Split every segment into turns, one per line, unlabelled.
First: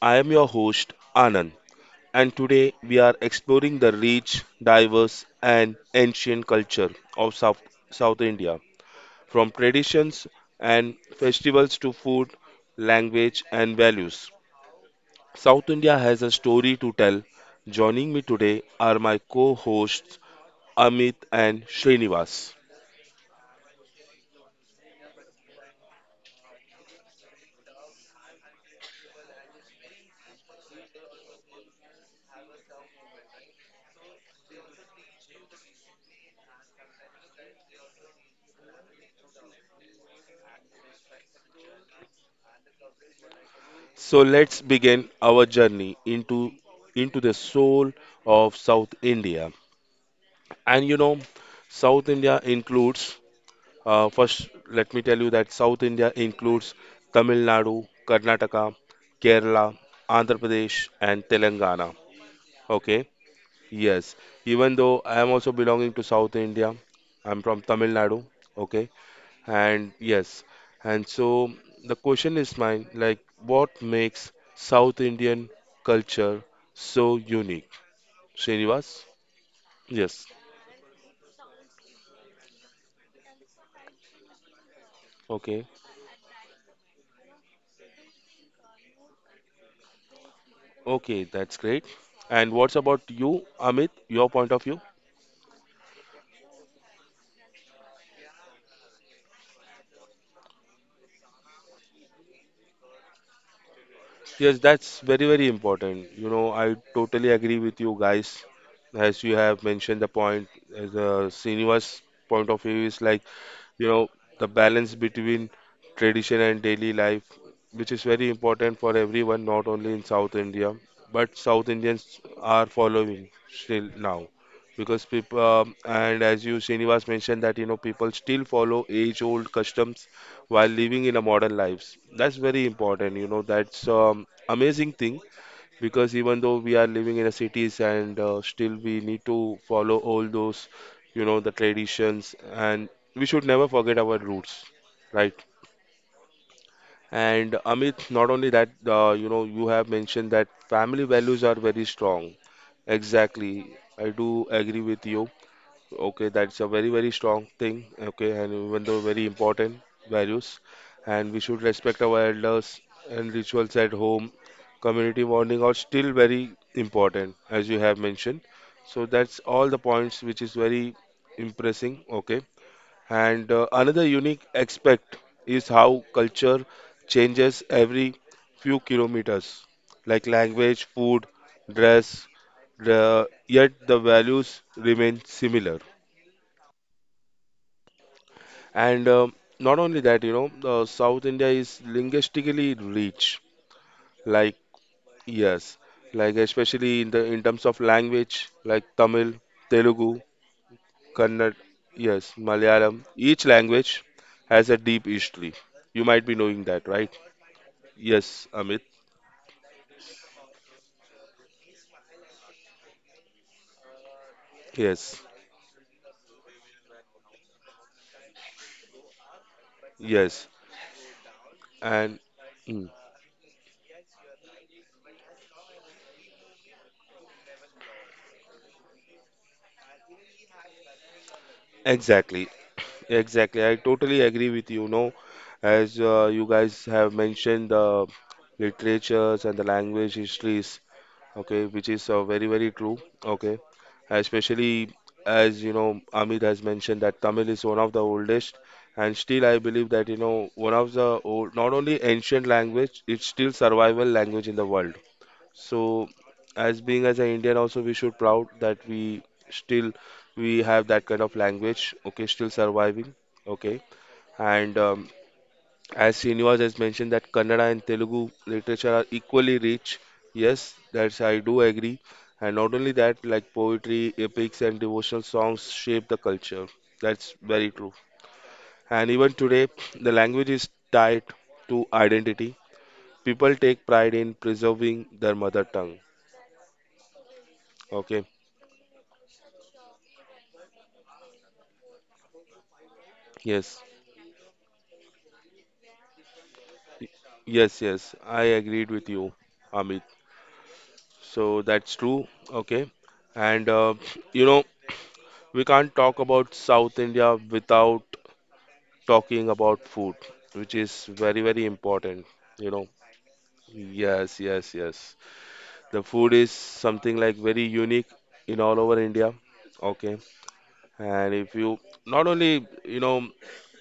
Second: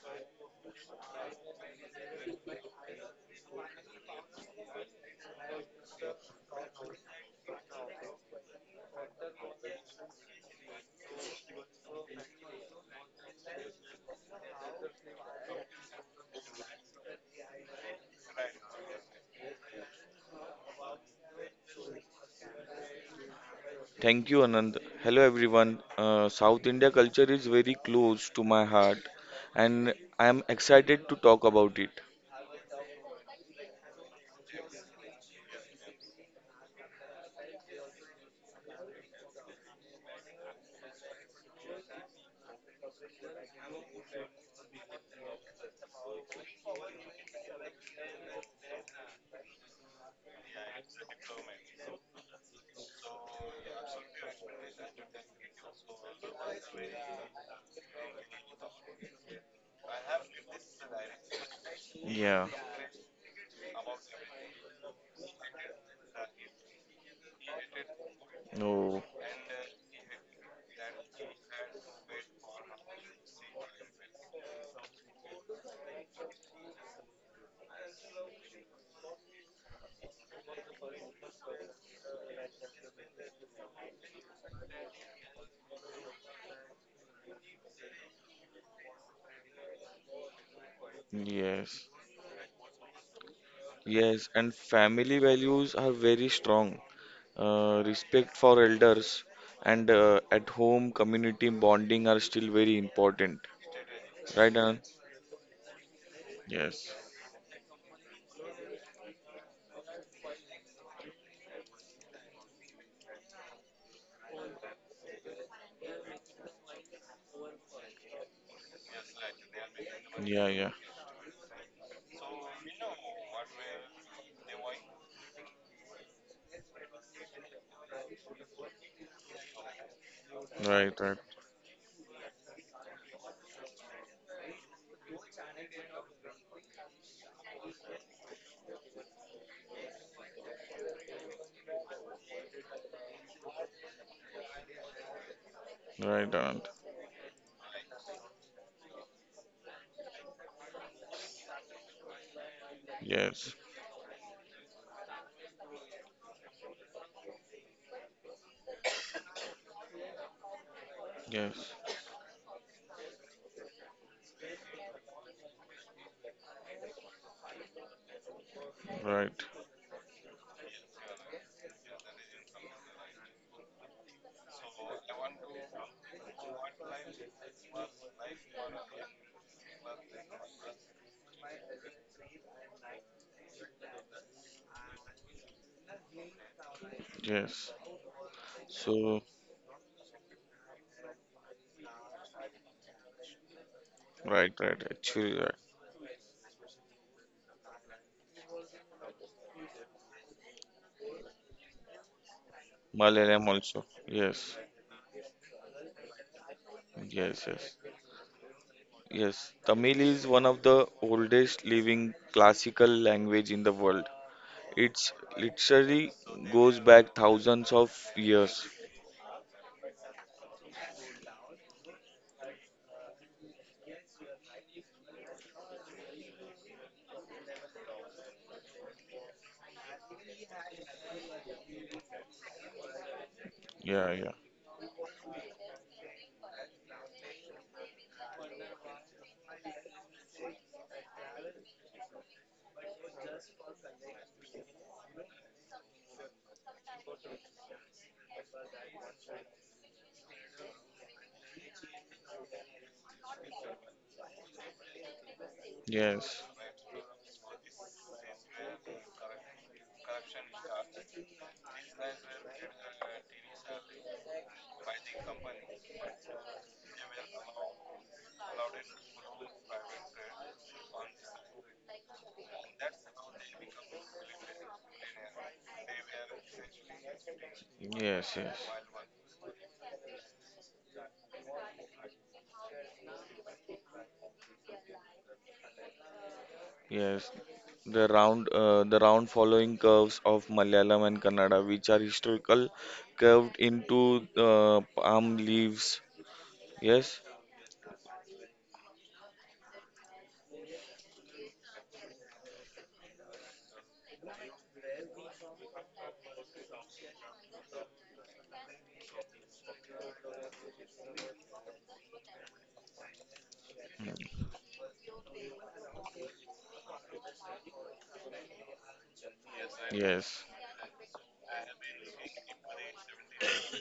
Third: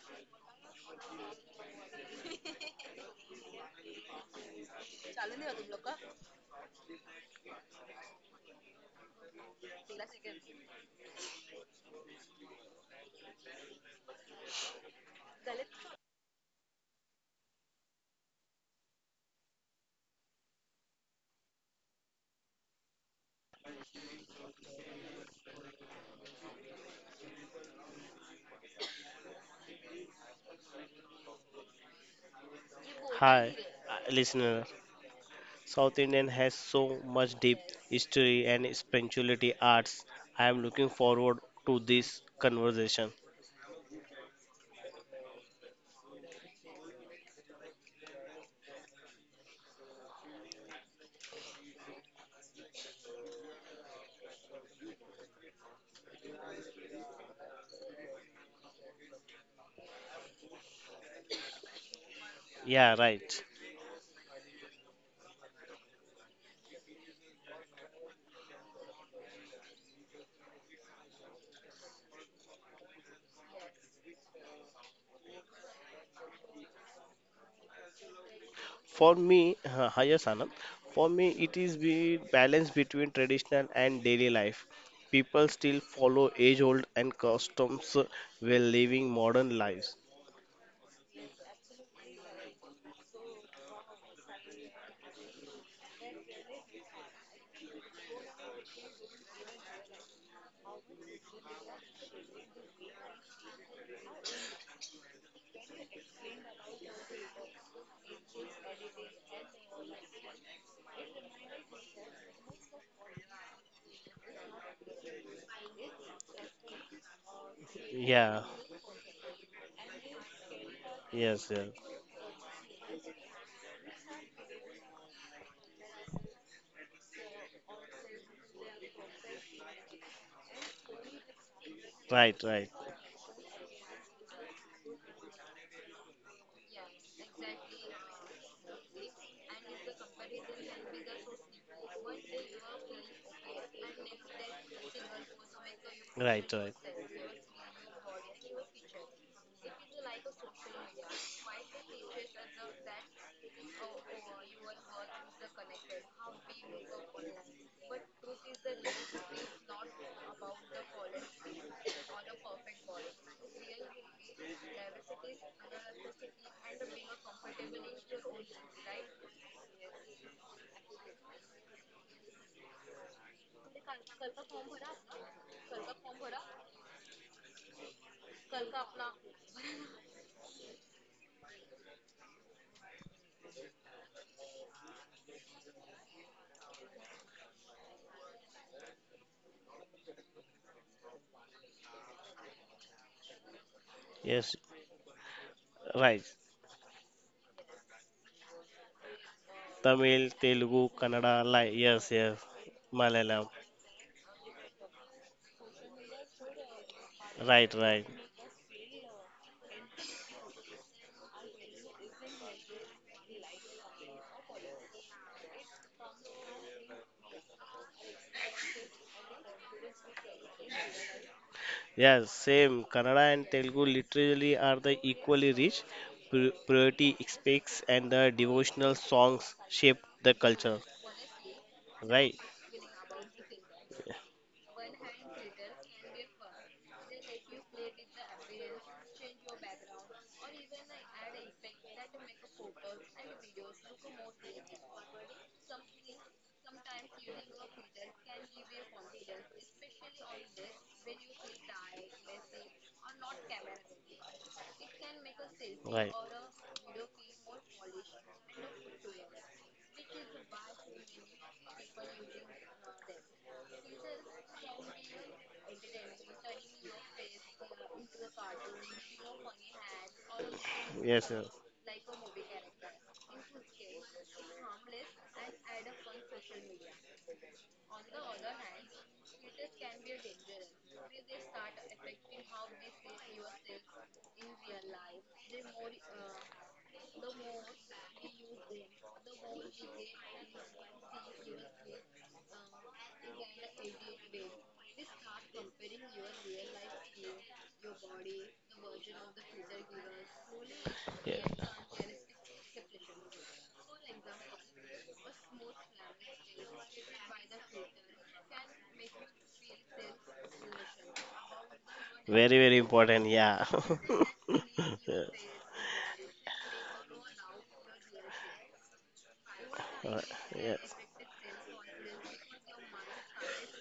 I am your host Anand, and today we are exploring the rich, diverse, and ancient culture of South India. From traditions and festivals to food, language, and values, South India has a story to tell. Joining me today are my co hosts Amit and Srinivas.
Thank you, Anand. Hello, everyone. South India culture is very close to my heart, and I am excited to talk about it.
Hi, listener. South Indian has so much deep history and spirituality arts. I am looking forward to this conversation.
So let's begin our journey into the soul of South India. And South India includes, first, let me tell you that South India includes Tamil Nadu, Karnataka, Kerala, Andhra Pradesh, and Telangana.
Yeah.
Yeah,
Okay,
right.
yes. Even though I am also belonging to South India, I'm from Tamil Nadu. Okay,
Oh,
and yes. And so the question is mine, like, what makes South Indian culture so unique? Srinivas?
For me, hi, yes,
Yes.
Anand. For me, it is the balance between traditional and daily life. People
Okay.
still follow age-old and customs while living modern lives.
Okay, that's great.
yes.
And what's about you, Amit?
Yes,
Your point
and
of view?
family values are very strong. Respect for elders and at home community bonding are still very important. Right,
Yes,
Anand?
that's very, very important. You know, I
Yes.
totally agree with you guys. As you have mentioned the point, as a senior's point of view is like you know the balance between tradition and daily life, which is very
Yeah.
important for everyone, not only in South
Yeah,
India,
yeah.
but
Yes.
South
Yes.
Indians are following still now because people, and as you, Srinivas, mentioned that people still follow age old customs while
Right,
living in
right.
a modern lives.
Right.
That's very
Right.
important. That's amazing thing because even though we are living in the cities and still we need to follow all those, the traditions, and we should never forget our roots, right?
Right, Anand.
And Amit, not only that, you know, you have mentioned that family values are very strong.
Yes.
Exactly, I do agree with you. Okay, that's a very, very strong thing. Okay, and even though very important values, and we should
Yes.
respect our elders and rituals at home. Community bonding are still very important, as you have mentioned. So that's
Right.
all the points, which is very impressing. Okay, and another unique aspect is how culture changes every few kilometers, like language, food, dress. The, yet the values remain similar.
Yes.
And
So,
not only that, South India is linguistically rich.
right,
Yes,
Like,
right. Actually, right.
yes,
right.
like especially in terms of language, like Tamil, Telugu,
Tamil, Telugu, Kannada,
Kannada,
like yes,
yes,
yes.
Malayalam. Each
Malayalam.
Malayalam also.
language
Yes,
has a deep history. You might be knowing that, right?
yes,
Right,
yes,
right.
Yes, Amit.
yes. Tamil is one of the oldest living classical language in the world. It's
Yes,
literally goes back thousands of years.
yes, and
Yes, same.
mm,
Kannada and Telugu literally are the equally rich poetry aspects and the devotional songs shape the culture. Right.
exactly, exactly. I
Yeah,
totally
yeah.
agree with you. No, as you guys have mentioned, the literatures and the language histories, okay, which is very, very true, okay. Especially as you know, Amit has mentioned that Tamil is one of the oldest, and still I believe that you know one of the old, not only ancient language, it's still survival language in the world. So,
Right.
Yes,
as being as an Indian, also we should proud that we still we have that kind of language. Okay, still surviving. Okay, and as Srinivas has mentioned that Kannada and Telugu literature are equally rich. Yes, that's
Yes,
I
sir.
do agree. And not only that, like poetry, epics, and devotional songs shape the culture. That's very true.
yes, yes,
And even today, the language is tied to identity. People take pride in preserving their mother tongue.
yes. The
Okay.
round, uh, the round following curves of Malayalam and Kannada, which are historical, curved
Yes.
into palm leaves.
Y-
Yes,
Yes, yes. I agreed with you, Amit. So that's true. Okay. And you know, we can't talk about South India without talking about food, which is very, very important.
Very,
You
very
know,
important, yeah.
yes,
mm,
yes, yes. The food is something like very unique in all over India. Okay.
Uh,
yes.
yes.
And if you not only,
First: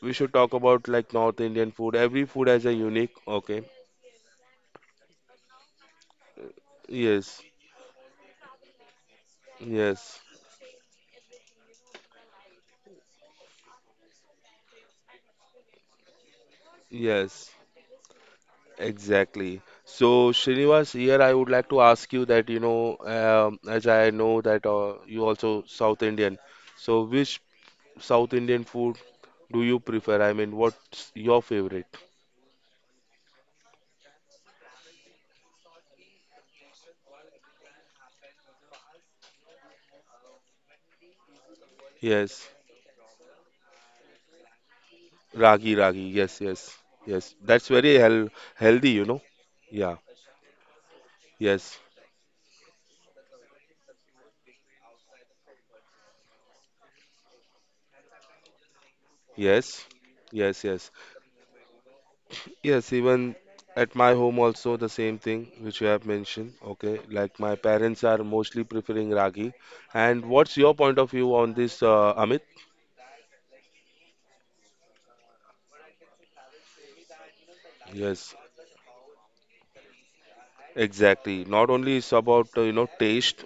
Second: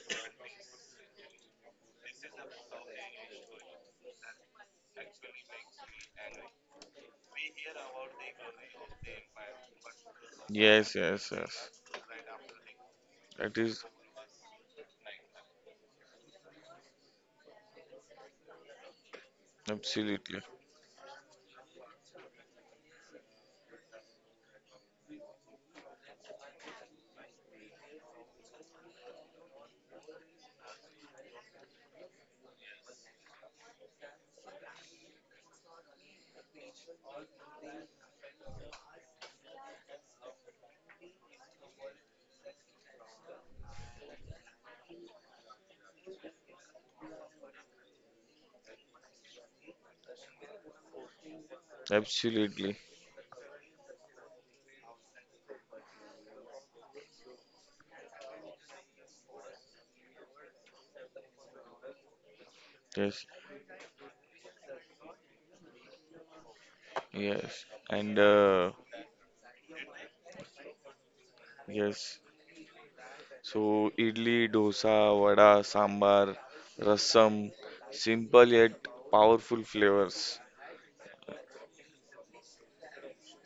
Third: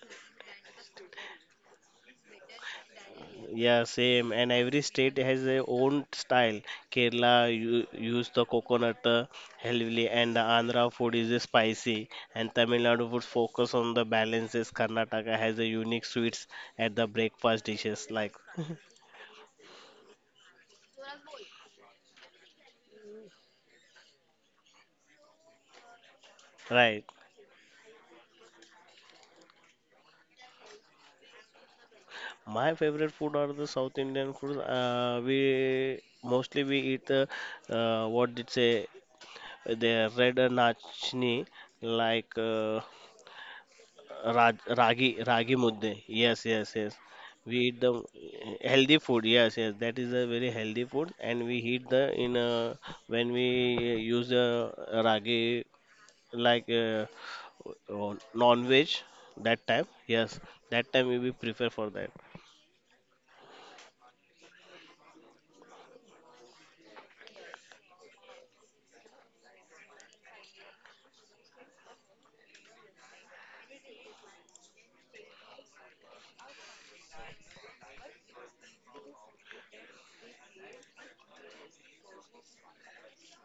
we should talk about like North Indian food, every food has a unique, okay.
Yeah, same. And every state has their own style. Kerala
Yes,
use the coconut heavily,
yes,
and the Andhra
Yes,
food is
yes, yes.
spicy, and Tamil Nadu food
That
focus
is
on the balances. Karnataka has a unique sweets at the
yes.
breakfast dishes, like
Exactly. So,
absolutely,
Srinivas, here I would like to ask you that, as I know that you also South Indian. So,
right.
which South Indian food do you prefer? I mean, what's your favorite?
My favorite food are the South Indian food. We mostly we eat the what did say the red nachni like
Yes,
ragi
ragi,
mudde.
ragi.
Yes,
Yes, yes,
yes, yes.
yes.
We
That's
eat the
very healthy,
healthy
you know.
food. Yes, yes.
Yeah.
That is a very healthy food, and we
Yes.
eat the in
absolutely.
when we use the ragi like non-veg that time.
Yes.
Yes,
Yes. Yes.
that time we will prefer for that.
Yes,
Yes,
even at my home also the same thing which you have mentioned. Okay, like my
yes.
parents
And
are mostly preferring ragi. And what's your point of view on this,
yes.
Amit?
So idli, dosa, vada, sambar, rasam,
Yes,
simple yet powerful flavors.
exactly. Not only it's about you know taste,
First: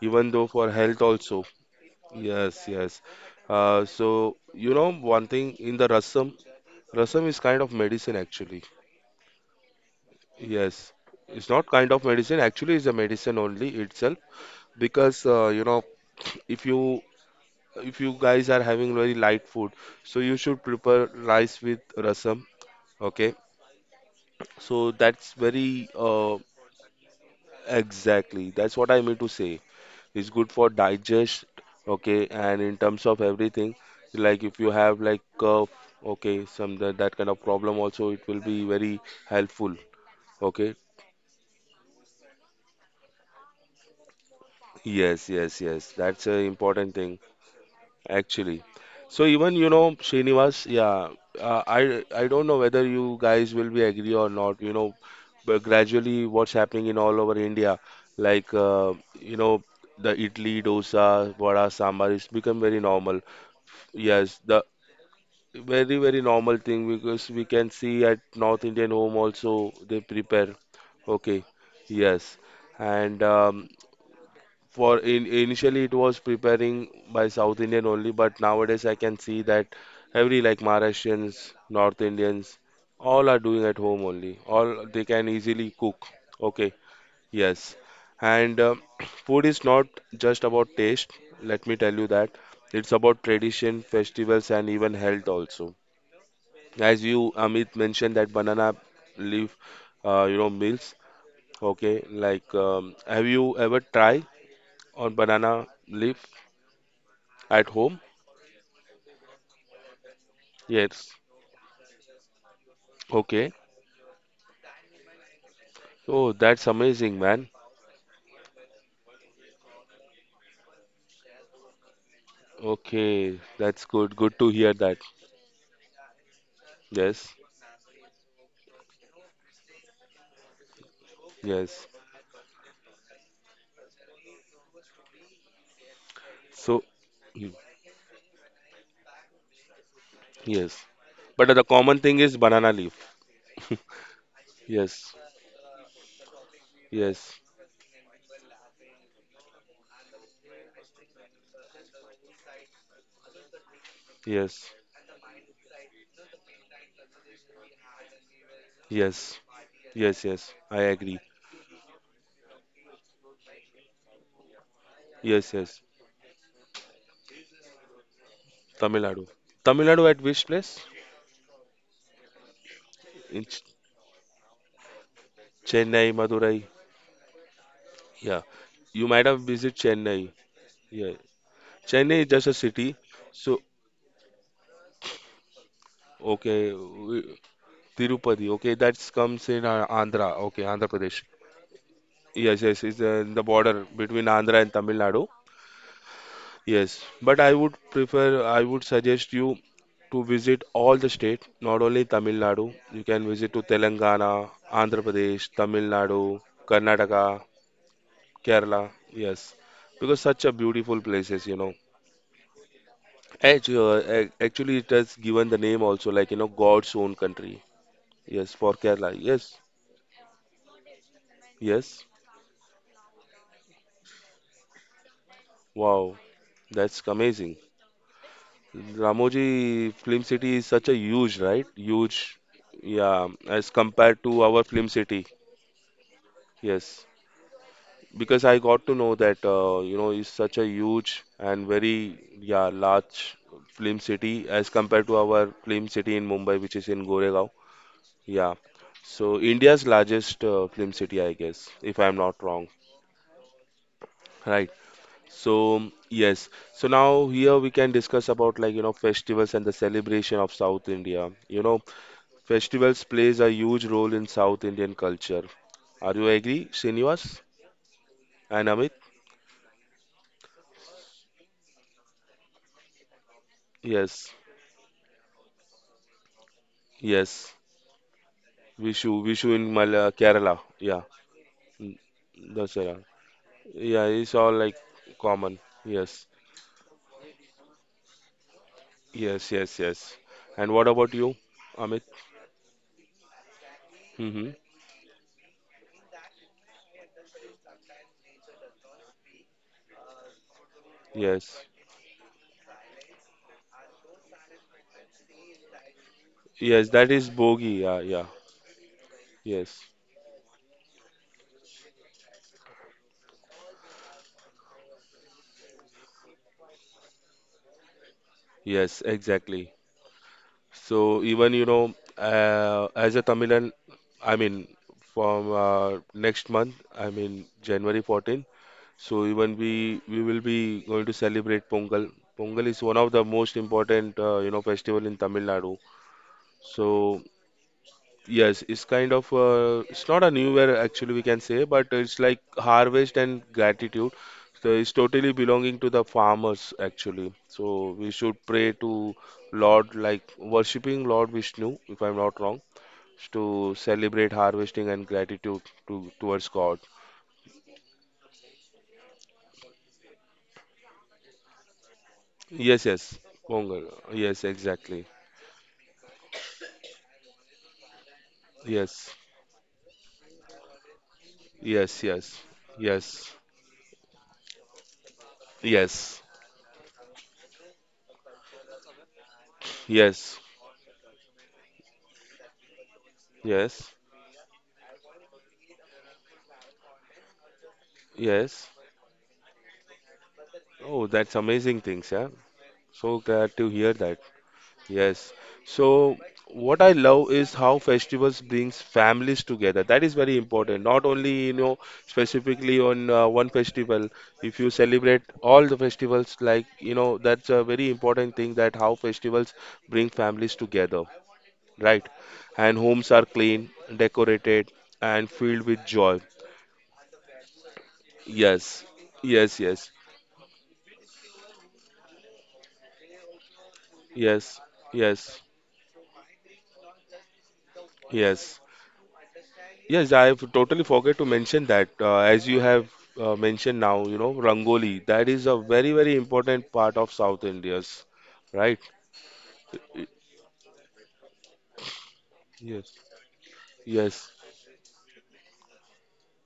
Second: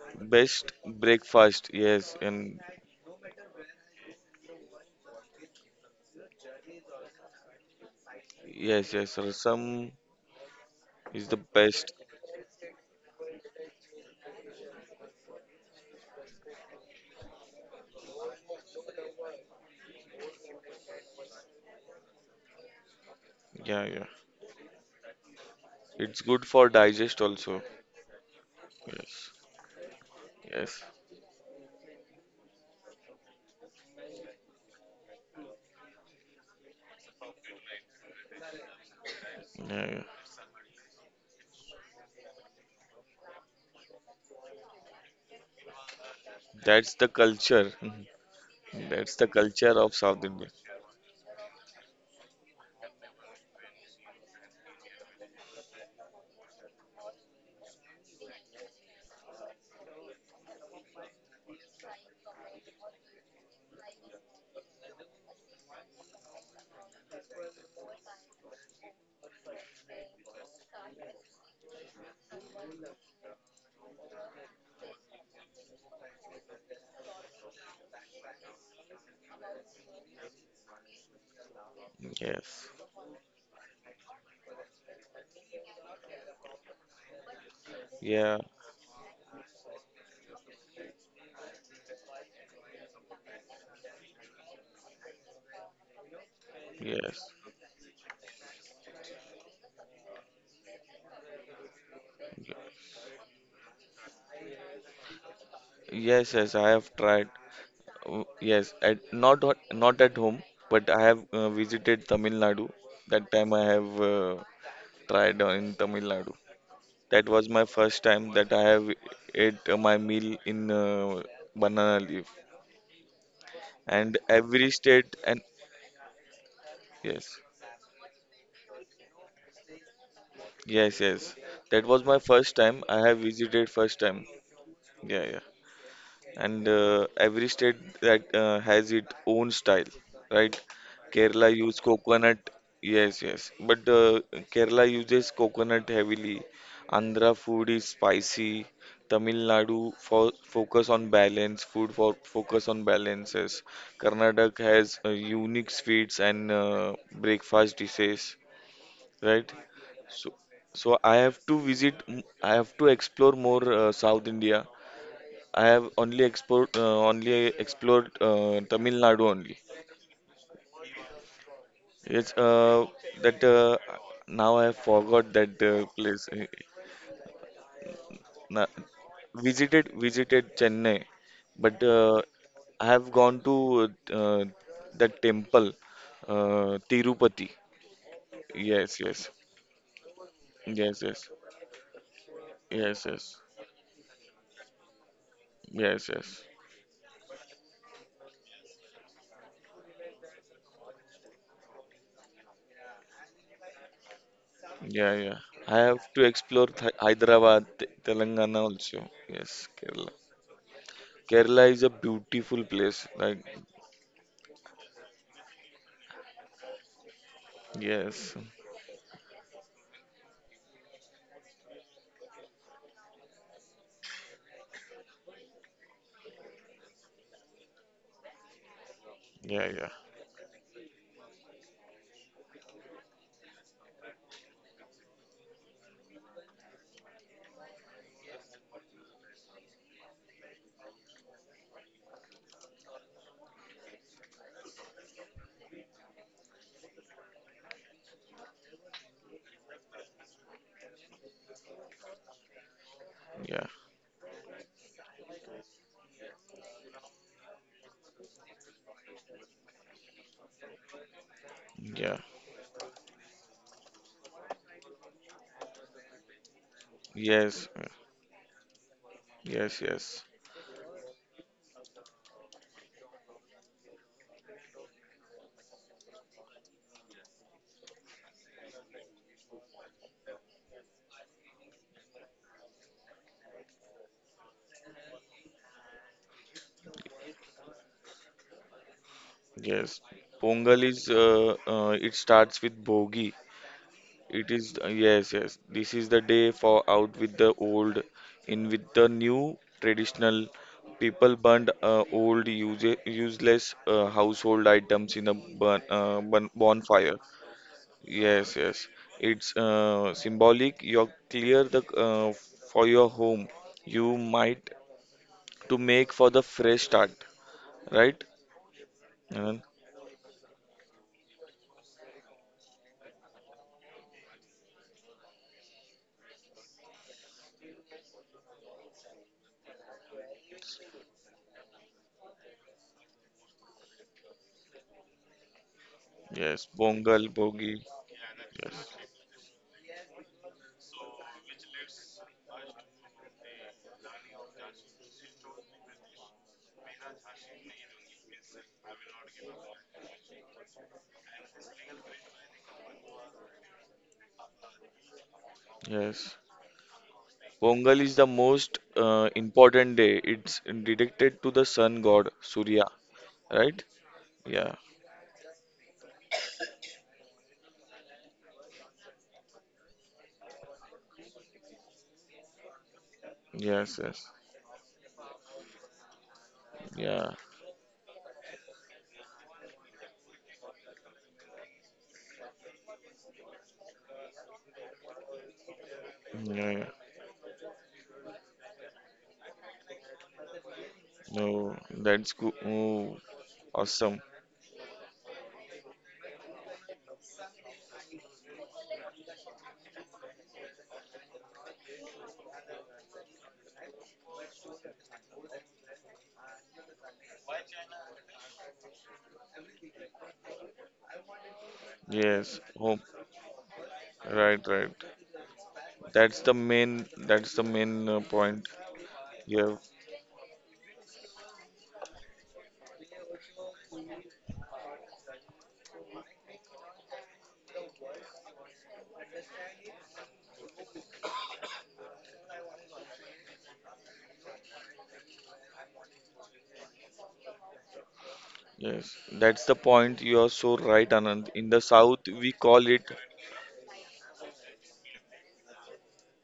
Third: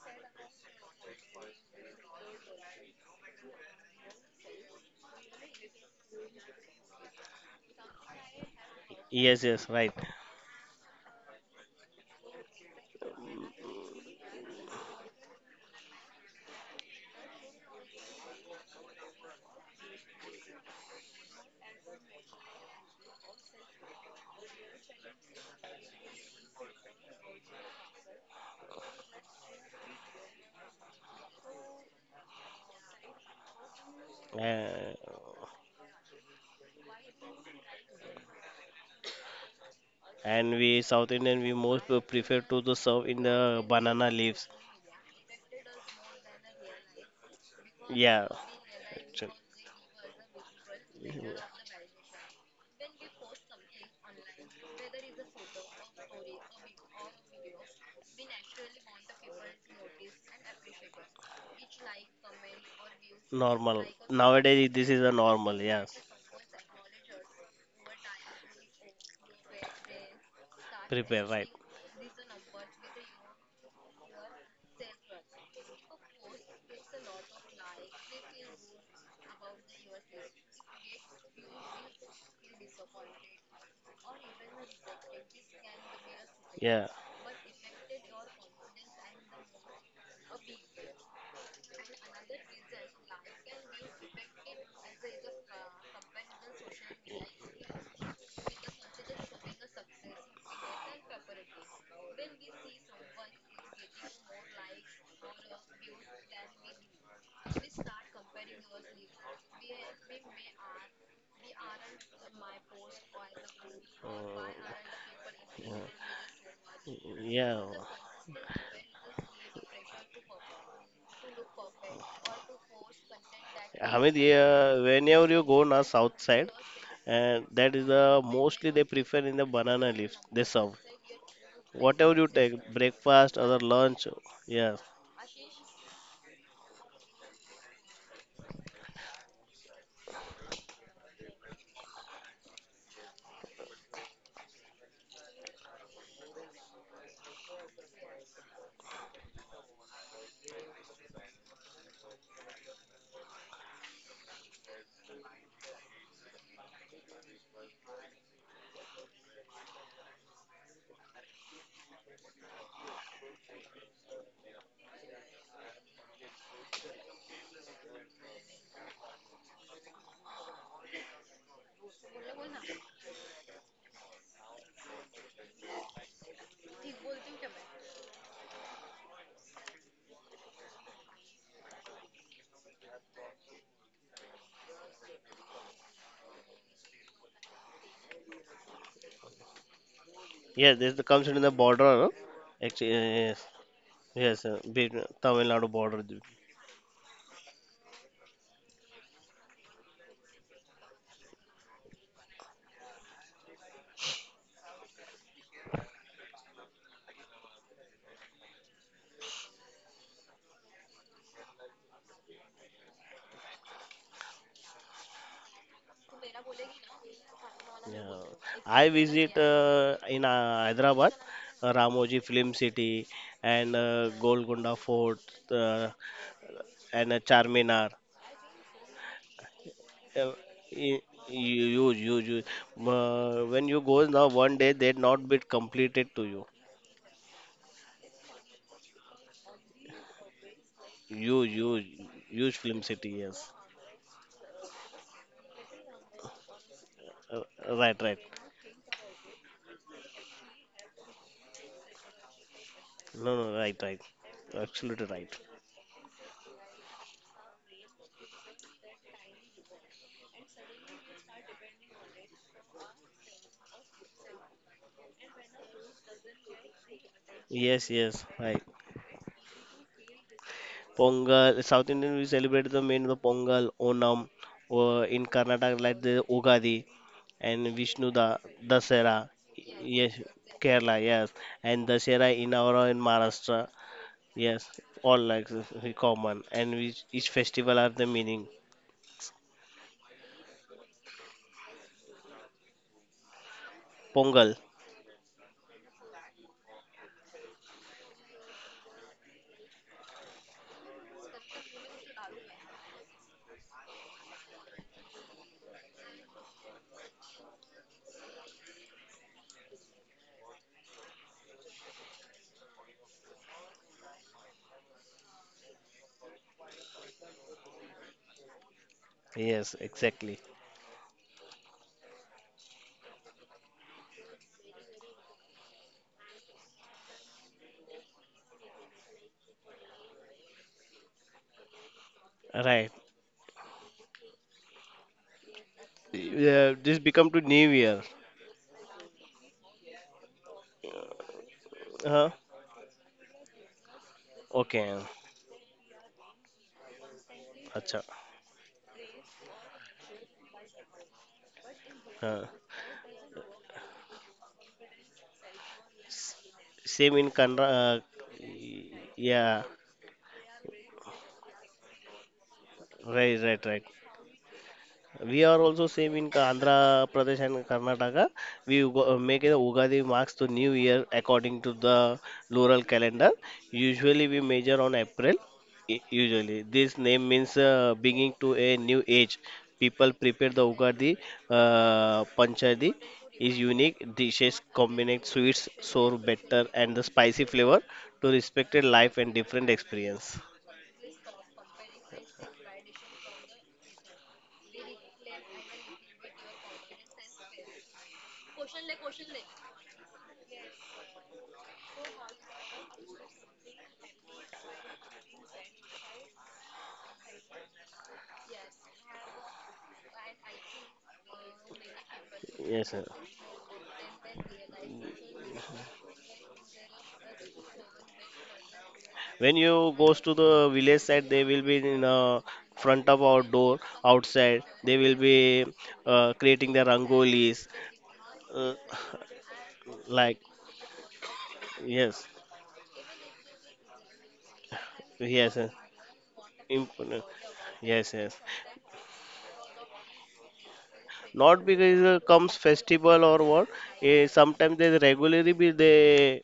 even though for
Best
health also.
breakfast. Yes, and
Yes, yes. So you know one thing in the rasam, rasam is kind of medicine actually.
yes, yes.
Yes, yes,
Rasam
right.
Yes,
is the
it's not kind
best.
of medicine. Actually, it's a medicine only itself because you know if you if you guys are having very light food, so you should prepare rice with rasam. Okay,
Yeah, yeah.
so that's very
It's good for digest also.
exactly, that's what I mean to
Yes,
say. It's good for
yes.
digest. Okay, and in terms of everything, like if you
Uh,
have like cough, okay, some that kind of problem also, it will be very helpful.
Yeah, yeah.
and
Okay,
we South Indian we prefer to the serve in the banana leaves.
yes, yes, yes, that's a
That's
important
the
thing.
culture.
Yeah,
Actually,
That's
so
the
actually
even you
culture
know
of South India.
Srinivas, yeah, I don't know whether you guys will be agree or not. You know, but gradually what's happening in all over India, like you know the idli, dosa, vada, sambar, it's become very normal.
normal.
Yes, the
Nowadays this is a normal. Yeah,
very very normal thing because we can see at North Indian home also they prepare.
prepare
Okay,
right.
yes, and for initially it was preparing by South Indian only, but nowadays I can see that every like Maharashtrians, North Indians,
Yes.
all are doing at home only. All they can easily cook. Okay,
Yeah.
yes.
Yeah.
And food is not just about taste. Let me tell you that it's about tradition, festivals, and even health also. As
Yes.
you Amit mentioned that banana leaf, you know, meals. Okay, like
Ye-
have you ever tried on banana leaf?
yes, yes, I have tried.
At home?
Yes, at not at home, but I
Yes.
have visited Tamil Nadu. That time
Okay.
I have
Uh,
tried in
yeah.
Tamil
Oh,
Nadu.
that's amazing,
That was
man.
my
Yeah.
first time that I have ate my meal in banana leaf.
Okay, that's
Yeah,
good.
Hamid,
And
Good to
every
hear
yeah,
that.
state
whenever
and
you go now south side,
Yes.
yes,
and that is the mostly they prefer in the banana leaves. They serve
yes, yes. That
Yes.
was my
whatever you
first
take,
time. I have
breakfast or
visited
the
first
lunch.
time.
Yeah,
Yeah, yeah. And
So,
every
mm,
state that has its own style, right.
yes.
Kerala
But the
use
common thing is
coconut,
banana leaf.
yes, yes, but Kerala
Yes.
uses coconut heavily. Andhra
Yes.
food is spicy. Tamil Nadu fo focus on balance food for focus on balances. Karnataka
Yes.
has unique sweets and breakfast dishes,
Yes.
right.
Yes.
So
Yes. I agree.
I have to explore more South India.
Yes.
I
Yes.
have only explored Tamil
Tamil
Nadu
Nadu.
only.
Tamil Nadu at which place?
It's
In
that
Ch-
now I forgot that
Chennai,
place.
Madurai. Yeah.
Na-
You might have visited
visited
Chennai.
visited Chennai,
Yeah.
but
Chennai is just a
I
city.
have gone to
So,
that temple,
okay.
Tirupati.
Tirupati. Okay, that
Yes, yes,
comes in Andhra. Okay,
yeah,
Andhra
yes,
Pradesh.
yes,
comes in the border, no?
Yes, yes, it's
Actually,
yes, yes,
the
yes,
border between
yes,
Andhra and Tamil
between
Nadu.
Tamil Nadu
yes,
border.
yes.
Yes, but I would prefer, I would suggest you to visit all the state, not only Tamil Nadu. You can visit to Telangana, Andhra
Yeah, yeah.
Pradesh,
I
Tamil
have to
Nadu,
explore Th
Karnataka,
Hyderabad, Telangana
Kerala.
also.
Yes,
Yes, Kerala.
because such a beautiful places, you
Kerala
know.
is a beautiful place. Like,
Actually, actually, it has given the name also, like you know, God's own country.
Yeah.
yes,
Yes, for
I
Kerala.
visit
Yes,
in Hyderabad,
yes.
Ramoji Film City and Golconda Fort. Uh,
Wow, that's
and a
amazing.
Charminar.
yeah, yeah,
Ramoji Film
Uh,
City is such a
y-
huge, right?
You use, use,
Huge,
use.
yeah, as
When you go
compared
now,
to
one
our
day
Film
they
City.
not be completed to you.
Yes, because I got to know that you know it's such a huge
Use,
and
use,
very
use
yeah
Film City.
large
Yes,
Film City as compared to our Film City in Mumbai, which is in
uh,
Goregaon.
right, right.
Yeah, so India's largest Film City, I guess, if I'm not wrong.
No, no,
yeah,
right, right.
Right.
Absolutely right.
So yes, so now here we can discuss about like festivals and the celebration of South India.
yeah,
Festivals plays a huge role in South Indian culture. Are you agree, Srinivas
yes,
Yes, yes, right.
and Amit?
yes, yes,
Pongal, South Indian we celebrate the main the Pongal, Onam,
Yes,
or in Karnataka like the Ugadi
yes.
and Vishnu da
Vishu,
Dasera.
Vishu in Mala,
Yes,
Kerala. Yeah,
Kerala, yes, and
Mm,
Dasera in our in
Dussehra.
Maharashtra.
Yeah, it's all
Yes,
like
all likes
common.
is very
Yes,
common, and each festival have the meaning.
yes, yes,
yes.
yes. And
Pongal
what
is,
about you, Amit?
it starts with Bogi.
Mm-hmm.
It
Pongal.
is, yes, yes. This is the day for out with the old, in with the new traditional. People
Yes,
burned old, useless household items in a burn, bun
yes. That
bonfire.
is Bogi. Yeah, yeah.
Yes, yes. It's
Yes,
symbolic. You clear the for your home. You might to make for the fresh start, right?
yes.
Anand?
Exactly.
Yes, exactly.
So even as a Tamilan, I mean, from next month, I mean January 14th. So even we will be going to celebrate Pongal. Pongal is
Right.
one of the most important you know festival in Tamil Nadu.
Yes,
Yeah,
So
this
Pongal,
become to New
Bogi.
Year.
yes,
Yes,
it's kind of it's not a new year actually we can say, but it's
Huh?
like harvest and gratitude. So it's
Okay.
totally belonging to the farmers actually. So
Acha.
we should pray to Lord like worshipping Lord Vishnu, if I'm not
Huh.
wrong, to celebrate harvesting and gratitude to
yes.
S-
towards God.
Same in Kanra.
Pongal is the most
Y- yeah.
important day. It's dedicated to the sun god
Yes,
Surya,
yes,
Right, right,
right?
Pongal.
right.
Yes,
Yeah.
exactly.
We are also same in Andhra Pradesh and Karnataka. We
Yes,
go, make the Ugadi marks to New Year according to
yes,
the
yes,
lunar calendar.
yes,
Yes,
Usually
yes.
we measure on April.
yes,
Usually this name
Yeah.
means beginning to a new age. People
yes,
prepare the Ugadi Panchadi is
yes,
unique dishes combinate sweets, sour,
Yeah.
bitter,
Yeah.
and the spicy flavor to
yes.
respected life and different experience.
Oh, that's
No,
amazing things, yeah.
that's cool. Oh,
So glad to hear that.
awesome.
Yes. So what I love is how festivals brings families together. That is very important. Not only, specifically on one festival. If you celebrate all the festivals, like, that's a very important thing that how festivals bring families together, right?
Yes.
And
Yes,
Home.
sir.
homes are clean,
Right,
decorated,
right.
and filled with joy.
That's the main. That's the main point.
Yes.
When
Yes,
Yeah.
yes.
you goes to the village side, they will be in front of our door
Yes.
outside. They will
Yes.
be creating their rangolis,
Yes.
uh,
Yes, I've
like
totally forget to mention that
yes,
as you have mentioned now, you know, Rangoli, that is
yes,
a
yes.
very, very important part of
Imp-
South India's,
Yes, yes.
right?
Yes. That's the
Y-
point. You are so right, Anand.
Not
In the
because
south, we
comes
call
Yes,
it.
festival or what. Eh,
yes,
sometimes they regularly be the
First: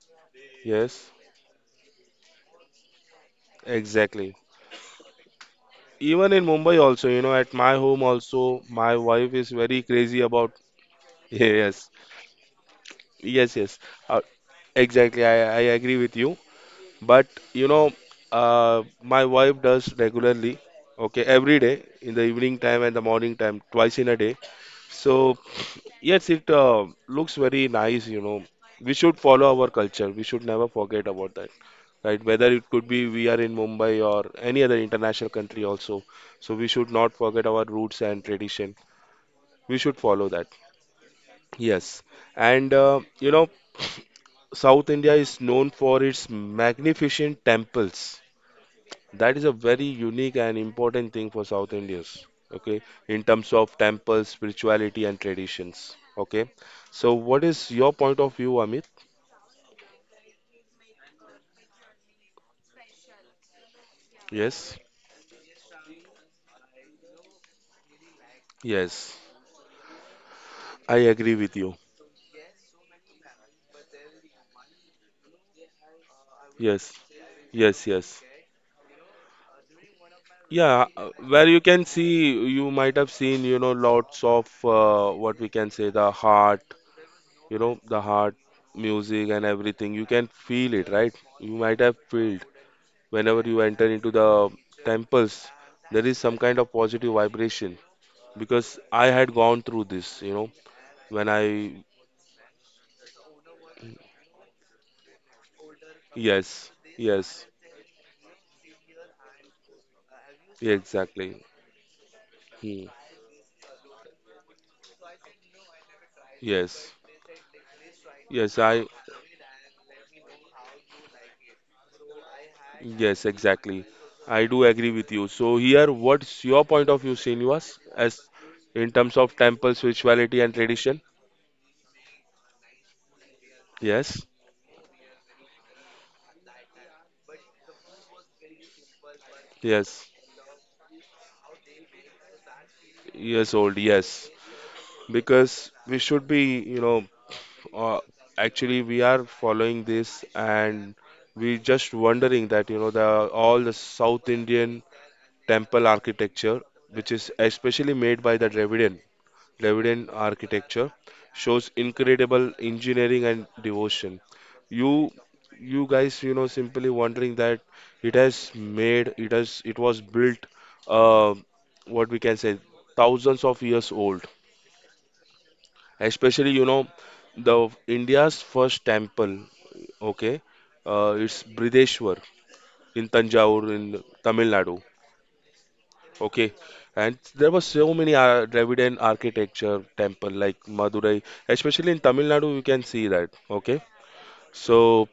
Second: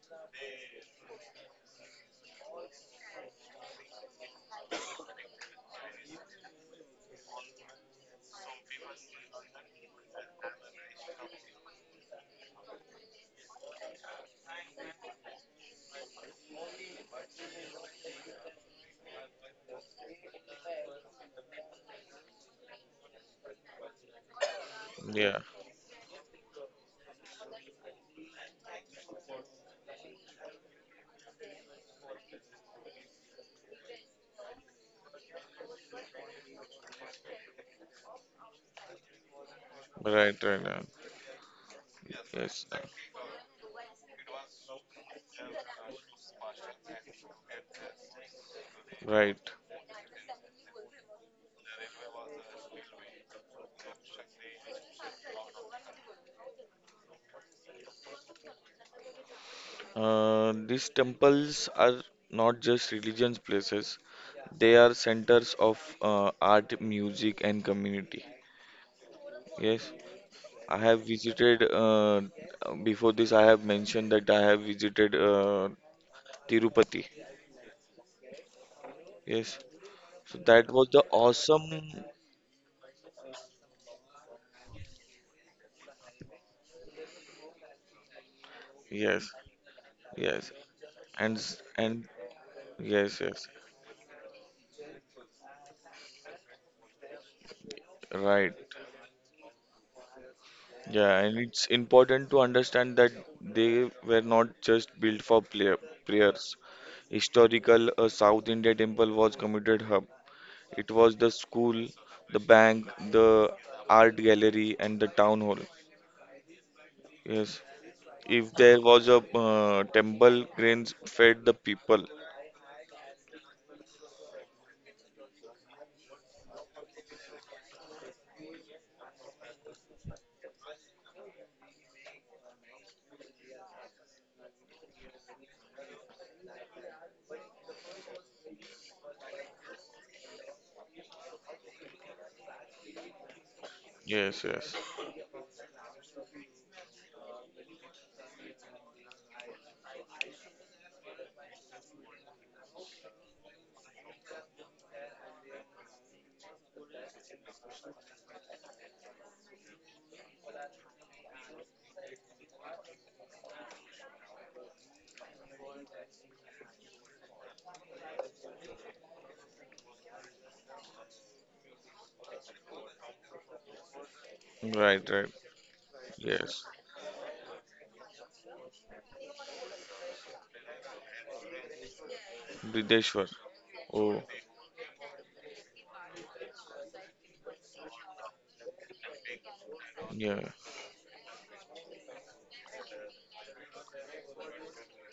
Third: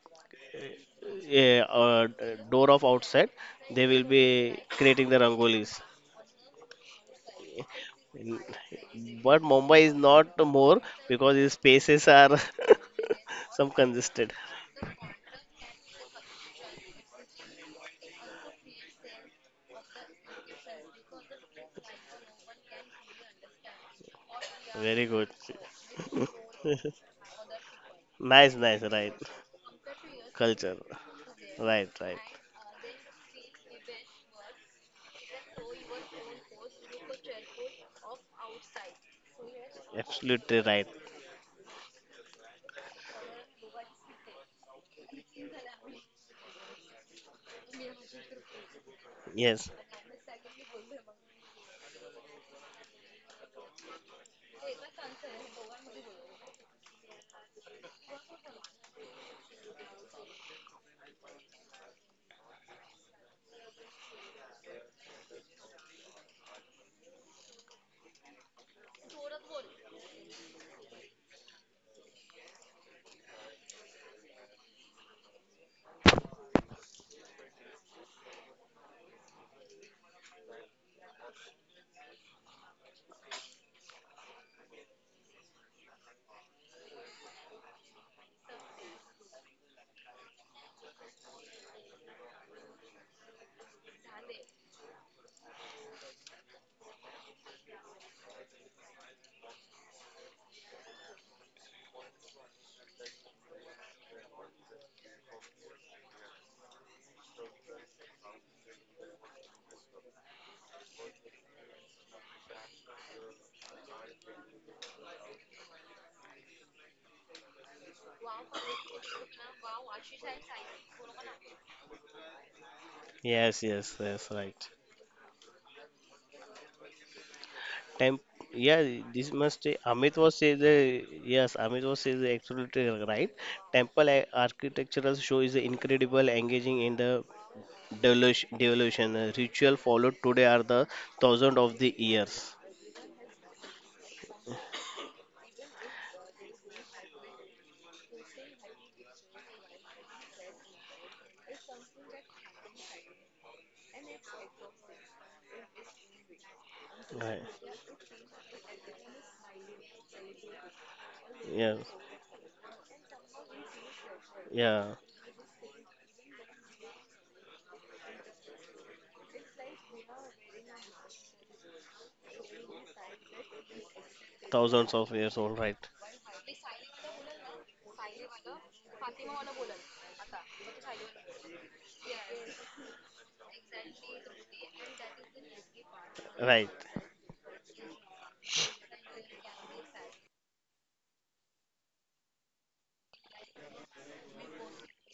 yes,
uh, uh, door of outside. They will be
exactly.
creating the rangolis.
Even in Mumbai also, you know, at my home also, my wife
But
is
Mumbai
very
is
crazy
not
about,
more because its
yes,
spaces are
yes,
some
yes, uh,
congested.
exactly, I agree with you. But, you know, my wife does regularly, okay, every day in the evening time and the morning time, twice in a day.
Very good.
So
Yeah.
yes, it looks very nice, you know.
Nice, nice,
We
right.
should follow our culture. We should never
Culture.
forget about that,
Right, right.
right? Whether it could be we are in Mumbai or any other international country also. So we should not forget our roots and tradition. We should
Right.
follow
Right.
that.
Absolutely
Anand.
right.
Yes.
Yes.
And uh, you know, South India is known for its magnificent temples. That
Right.
is a
Yes,
very unique and important thing for South Indians, okay, in terms of temples, spirituality, and traditions, okay. So, what is your point of view, Amit?
These temples are not just religious places. They
Yes,
are centers of art, music, and community.
yes,
Yes. I have
I agree with
visited.
you.
Before this, I have mentioned that I have visited
Yes,
Tirupati.
yes, yes.
Yes. So that
Yeah,
was the
where you can
awesome.
see, you might have seen, you know, lots of what we can say the heart
Yes,
music and everything. You can
yes,
feel it, right? You might have
and
felt
yes,
whenever
yes,
you enter into the temples. There is some kind of positive vibration,
right.
because I had gone through this you know
Yeah,
when
and
I
it's important to understand that they were not just built for prayers.
Yes, yes,
Historical, a South India temple was committed hub. It was the
exactly.
school, the
Hmm.
bank, the art gallery, and the town hall.
Yes,
Yes, if
yes,
there
I,
was a temple, grains fed the people.
yes,
yes,
exactly.
yes, yes,
I do
right.
agree with you. So here, what's your point of view, Srinivas,
Temp
as
yeah,
in terms
this
of
must
temple
say
spirituality and tradition?
Amit was say the absolutely right. Temple
Yes,
architectural show is incredible, engaging in the devolution ritual
yes,
followed today are the thousands of the years.
yes, old, yes.
Yes, yes,
Because we should be, you know Uh, actually, we are following this, and we just wondering that, you know, the all the South Indian temple architecture, which is
Right.
especially made by the Dravidian architecture, shows
Yeah,
incredible engineering and devotion. You
yeah,
you guys, you know, simply wondering that it has made it has it was built, uh, what we can say, thousands of years old,
thousands
right,
of
right,
years old. Right,
especially,
yes.
you know, the India's first temple. Okay, it's Brideshwar in
Brideshwar.
Tanjore in
Oh,
Tamil Nadu. Okay,
right,
and there were Dravidian architecture temple
yeah,
like Madurai, especially in Tamil Nadu. You can see that. Okay, so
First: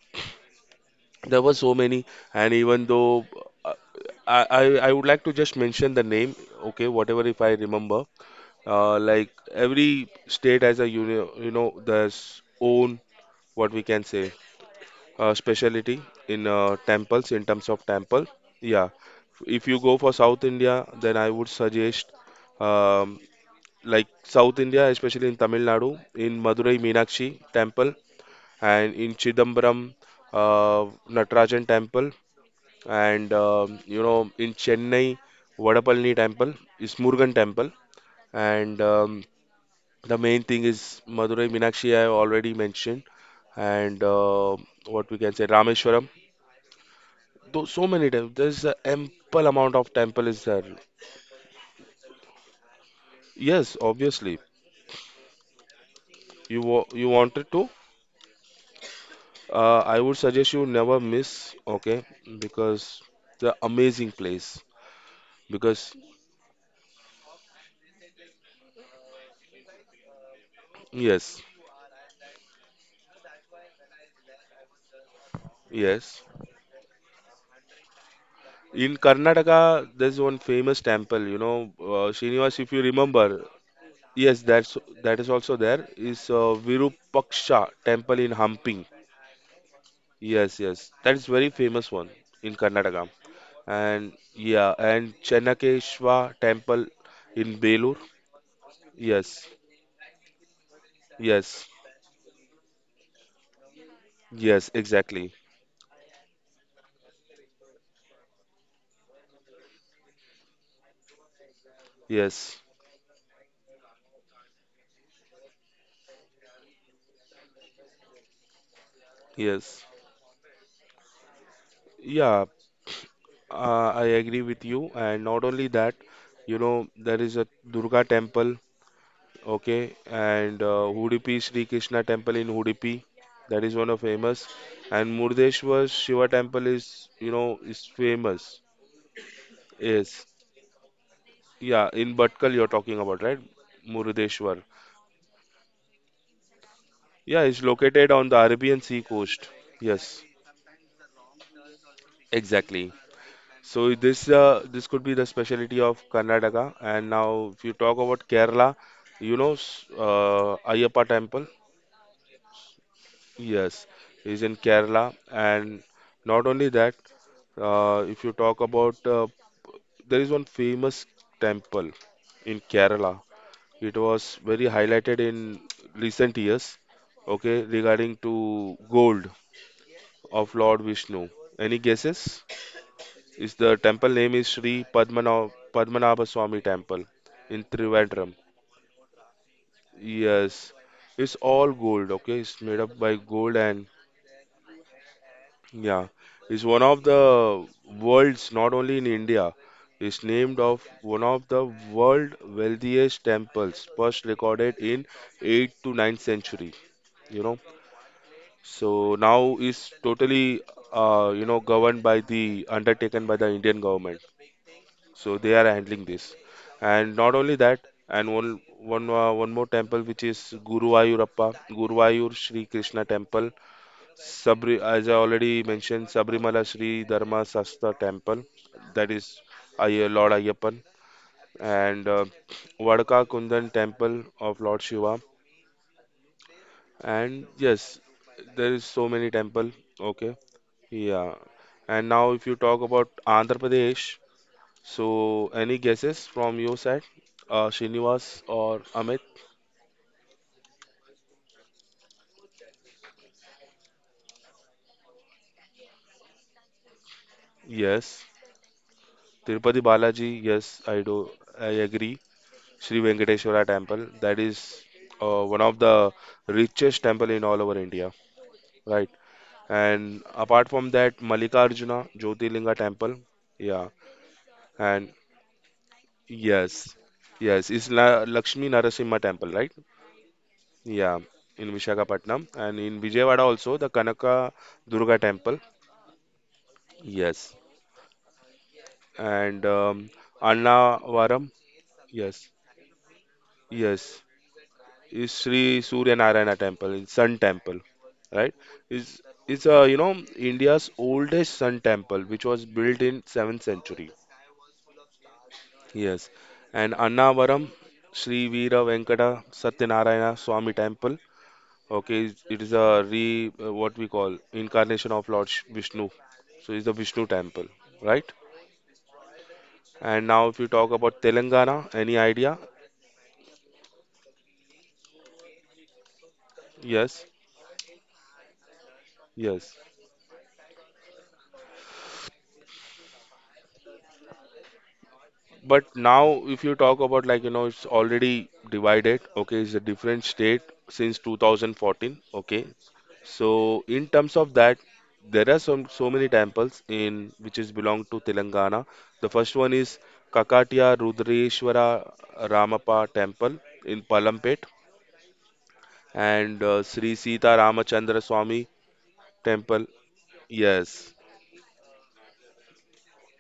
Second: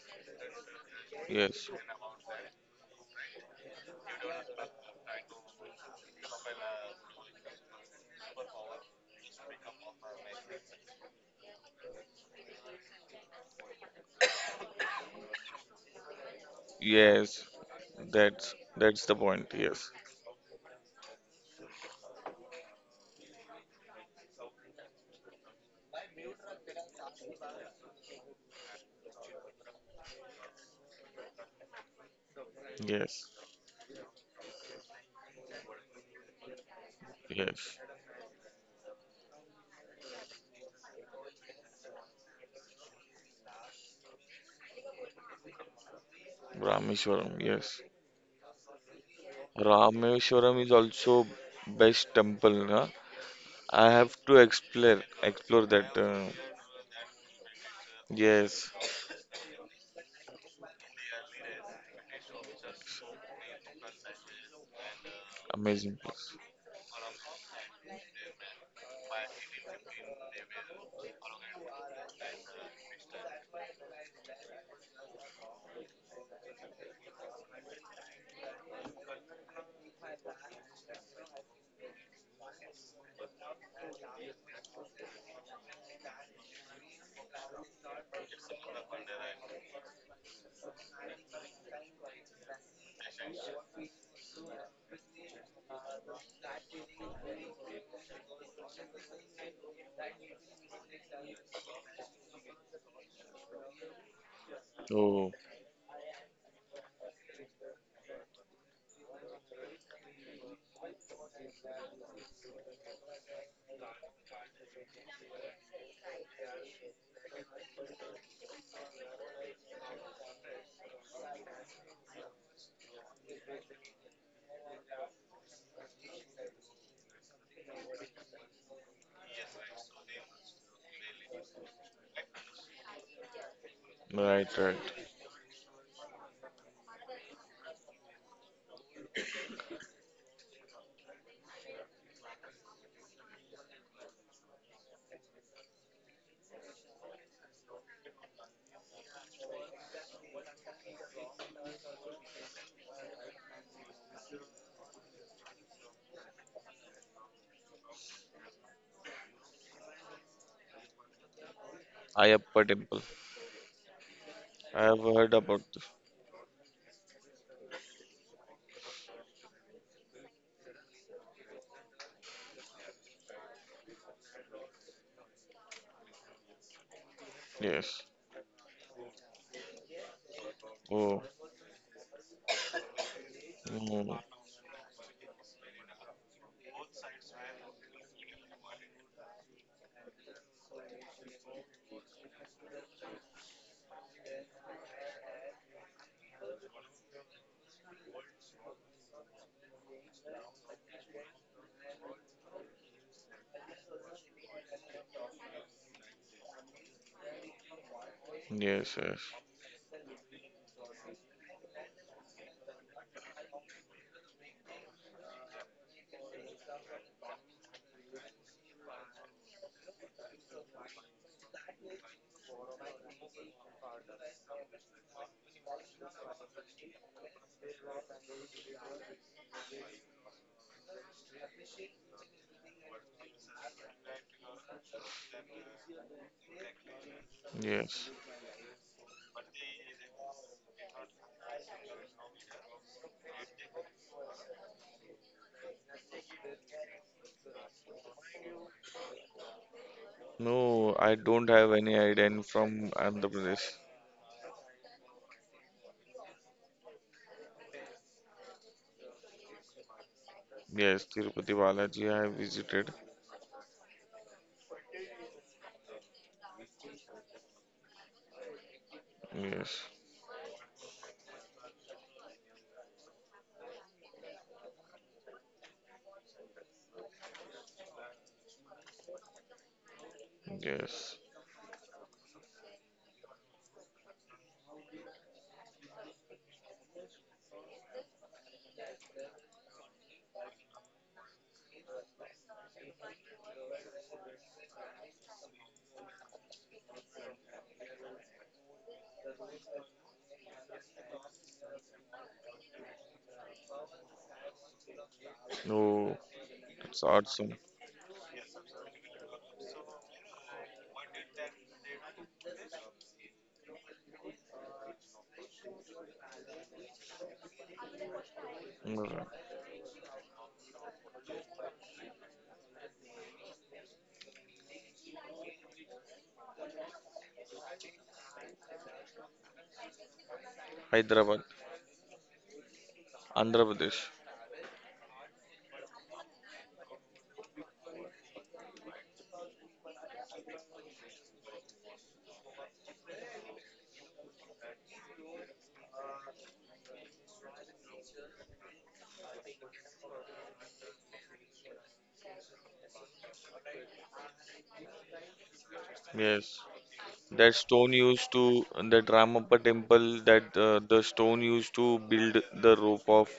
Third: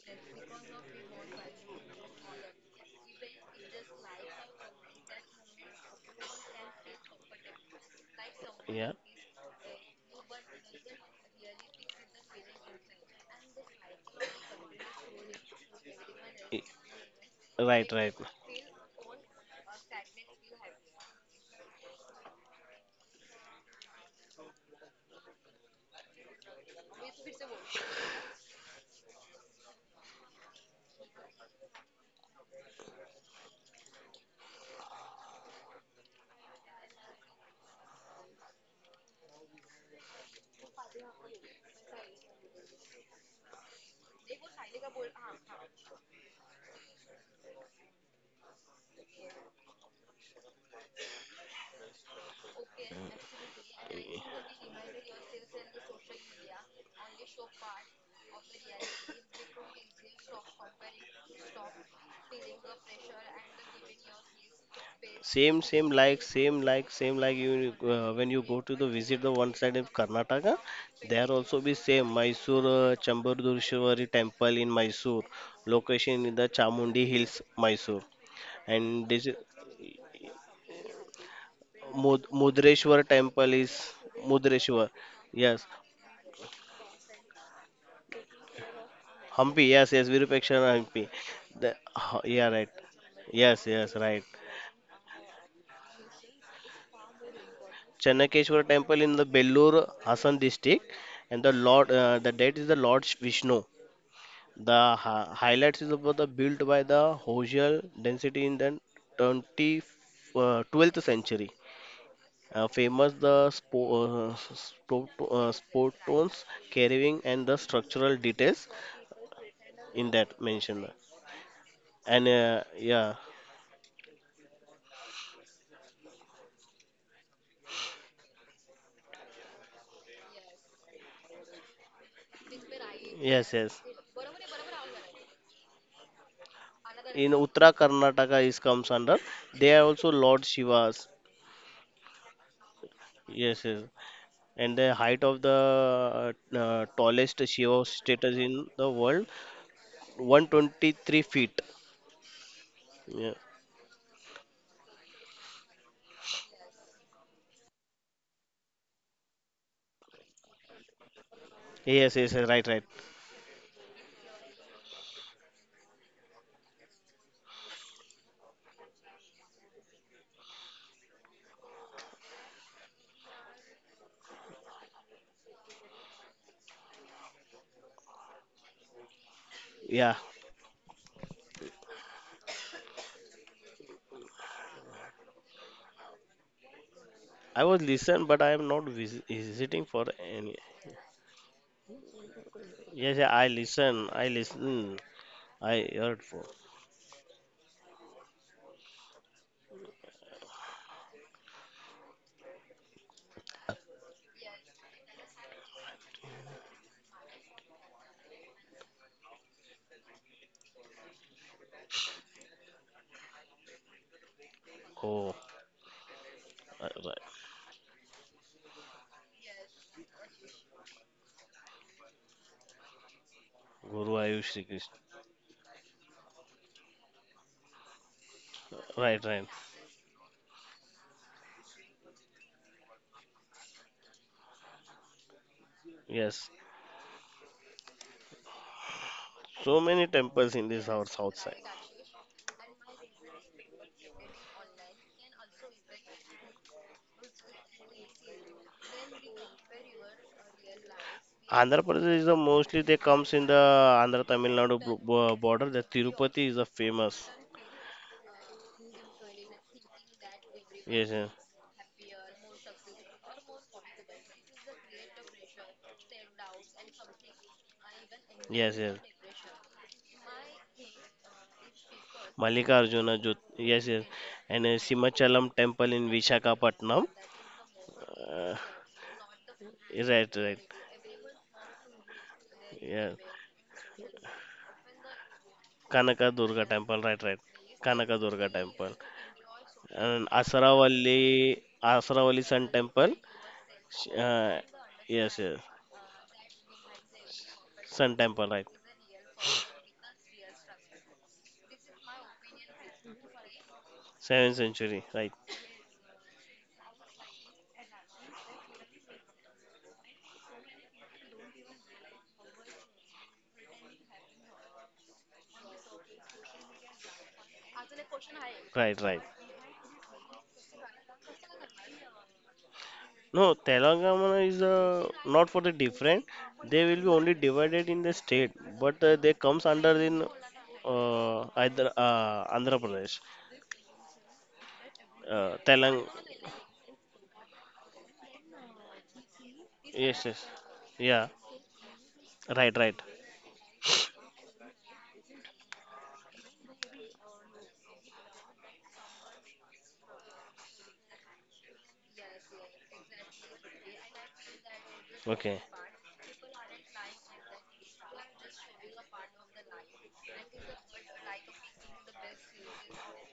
there were
yes,
so many, and even though, uh, I, I I would like to just mention the name, okay, whatever if I remember.
yeah,
Like every state has a uni you know, there's own, what we can say, specialty in
I-
temples
yes.
in terms of
right, right.
temple.
That's
Yeah,
that's the point.
if you
Yes,
go for South India, then I would suggest, um, like South India, especially in Tamil Nadu, in Madurai Meenakshi temple, and in Chidambaram, uh, Natarajan temple,
yes,
and you know, in Chennai, Vadapalani temple is Murugan temple,
yes.
and the main thing is Madurai Meenakshi I already mentioned, and what we can say, Rameshwaram.
Rameshwaram.
Though
Yes,
so many temples, there's an ample amount of temple is
Rameshwaram is
there.
also best temple. Huh?
Yes,
I have to
obviously.
explore explore that.
You wanted to?
Yes,
I would suggest you never miss. Okay, because the amazing place. Because
amazing place.
Same like you when you go to the visit the one side of Karnataka, there
yes,
also be same Mysore Chambardurishwari temple in Mysore,
yes.
location in the Chamundi Hills, Mysore,
In
and this is-
Karnataka, there's one famous temple. You know, Srinivas, if you
Mudreshwar
remember.
temple is
Yes, that's
Mudreshwar,
that is also
yes,
there. Is Virupaksha temple in Hampi.
Hampi, yes, yes, Virupaksha
Yes, yes.
Hampi,
That is very famous one
yeah,
in
right,
Karnataka.
yes, yes,
And
right.
yeah, and Channakeshwa temple in Belur.
Channakeshwar temple in the
Yes,
Bellur, Hassan district, and the
yes,
Lord, the date is the Lord Vishnu.
yes,
Oh,
exactly.
Highlights is about the built by the Hosier density in the 20, 12th century.
Yes,
Famous the sport tones, carrying and the structural details
yes.
in that mentioned. And
Yeah,
yeah,
I agree with you. And not only that, you know, there is a Durga temple, okay, and Udupi Sri Krishna temple in Udupi.
yes,
That is
yes.
one of famous.
right, right.
And Murdeshwar Shiva temple is, you
In
know,
Uttara
is
Karnataka
famous.
is comes under. They are also
Yes.
Lord Shivas.
Yeah, in Bhatkal you're talking about, right?
Yes, yes.
Murdeshwar.
And the height of the
Yeah,
tallest
it's
Shiva
located on the
status in
Arabian
the
Sea
world,
coast. Yes,
123 feet.
exactly.
Yeah.
So this could be the specialty of Karnataka. And now, if you talk about Kerala, Ayyappa Temple.
Yes, yes, yes,
Ayappa
right, right.
temple.
Yes, is in
I have
Kerala.
heard about this.
And not only that, if you talk about there is one famous temple in Kerala. It was very highlighted in recent years. Okay,
Yes.
regarding to gold
Yeah,
of Lord
Oh,
Vishnu. Any guesses? Is the temple
mm,
name is Padmanabha Swami Temple in
I was listen,
Trivandrum.
but I am not visiting for any.
Yes, it's all gold. Okay, it's made up by
Yes, yeah, I
gold, and
listen, I listen, I
yeah,
heard for.
it's one of the world's, not only in India. It's named of one of the world wealthiest temples, first recorded in 8th to ninth century. You know,
yes,
so
yes,
now it's totally, governed by the undertaken by the Indian government.
Oh,
So they are handling this.
right,
And
right.
not only that, and one more temple which is Guruvayur Shri Krishna Temple,
Guru Ayush Sri
Sabri,
Krishna.
as I already mentioned, Sabrimala Shri Dharma Sastha Temple, that
Right,
is
right.
Lord Ayyappan, and Vadaka Kundan Temple of Lord Shiva.
Yes,
And yes,
yes.
there is so many temple.
so many
Okay,
temples in this our
yeah.
south side.
And now if you talk about Andhra Pradesh. So, any guesses from your side? Srinivas or Amit?
No, I don't have
Andhra
any
Pradesh
idea.
is the
I'm
mostly
from
they
Andhra
comes in the
Pradesh.
Andhra Tamil Nadu border. The Tirupati is the famous.
Yes. Tirupati Balaji? Yes,
Yes,
I
Yes,
do.
yes,
Tirupati
I
Balaji
agree.
I have visited.
Sri Venkateswara Temple. That is one of the richest temple in all over India,
yes, yes.
right?
Yes,
And apart from that, Mallikarjuna Jyotirlinga
Mallikarjuna,
Temple. Yeah.
Yes, yes, and
And
Simachalam temple in
yes,
Visakhapatnam.
yes, it's La Lakshmi Narasimha Temple, right?
Right, right.
yes.
Yeah, in Visakhapatnam and in
Yeah.
Vijayawada also the Kanaka Durga Temple.
Kanaka Durga temple, right, right.
Yes.
Kanaka Durga temple.
And
And
Annavaram.
Asaravalli, Asaravalli
Yes,
Sun Temple. Sh-
yes,
Uh,
is
yes, yes.
Sri Surya Narayana Temple, is Sun Temple,
Sun
right?
Temple, right.
Is is you know, India's oldest Sun Temple, which was built in 7th century.
7th century, right,
No,
Yes, and
it's awesome.
Annavaram, Sri Veera Venkata Satyanarayana Swami Temple. Okay, it is a re what we call incarnation of Vishnu. So it's the Vishnu temple, right?
right,
Mm,
right.
And now if you talk about Telangana, any idea?
No, Telangana is not for the different. They will be
Yes,
only divided in the state, but they comes
yes.
under in
Hyderabad,
either Andhra Pradesh,
Andhra Pradesh.
But
Telang.
now, if you talk about like, you know, it's already divided, okay, it's a different
Yes, yes.
state since
Yeah,
2014, okay.
right, right.
So in terms of that, there are some so many temples in which is belong to Telangana. The first one is Kakatiya Rudreshwara Ramappa Temple in Palampet
Okay.
Yes,
and Sri Sita
that stone
Ramachandra
used to
Swami
that Ramappa
Temple.
temple that the
Yes.
stone used to build the rope of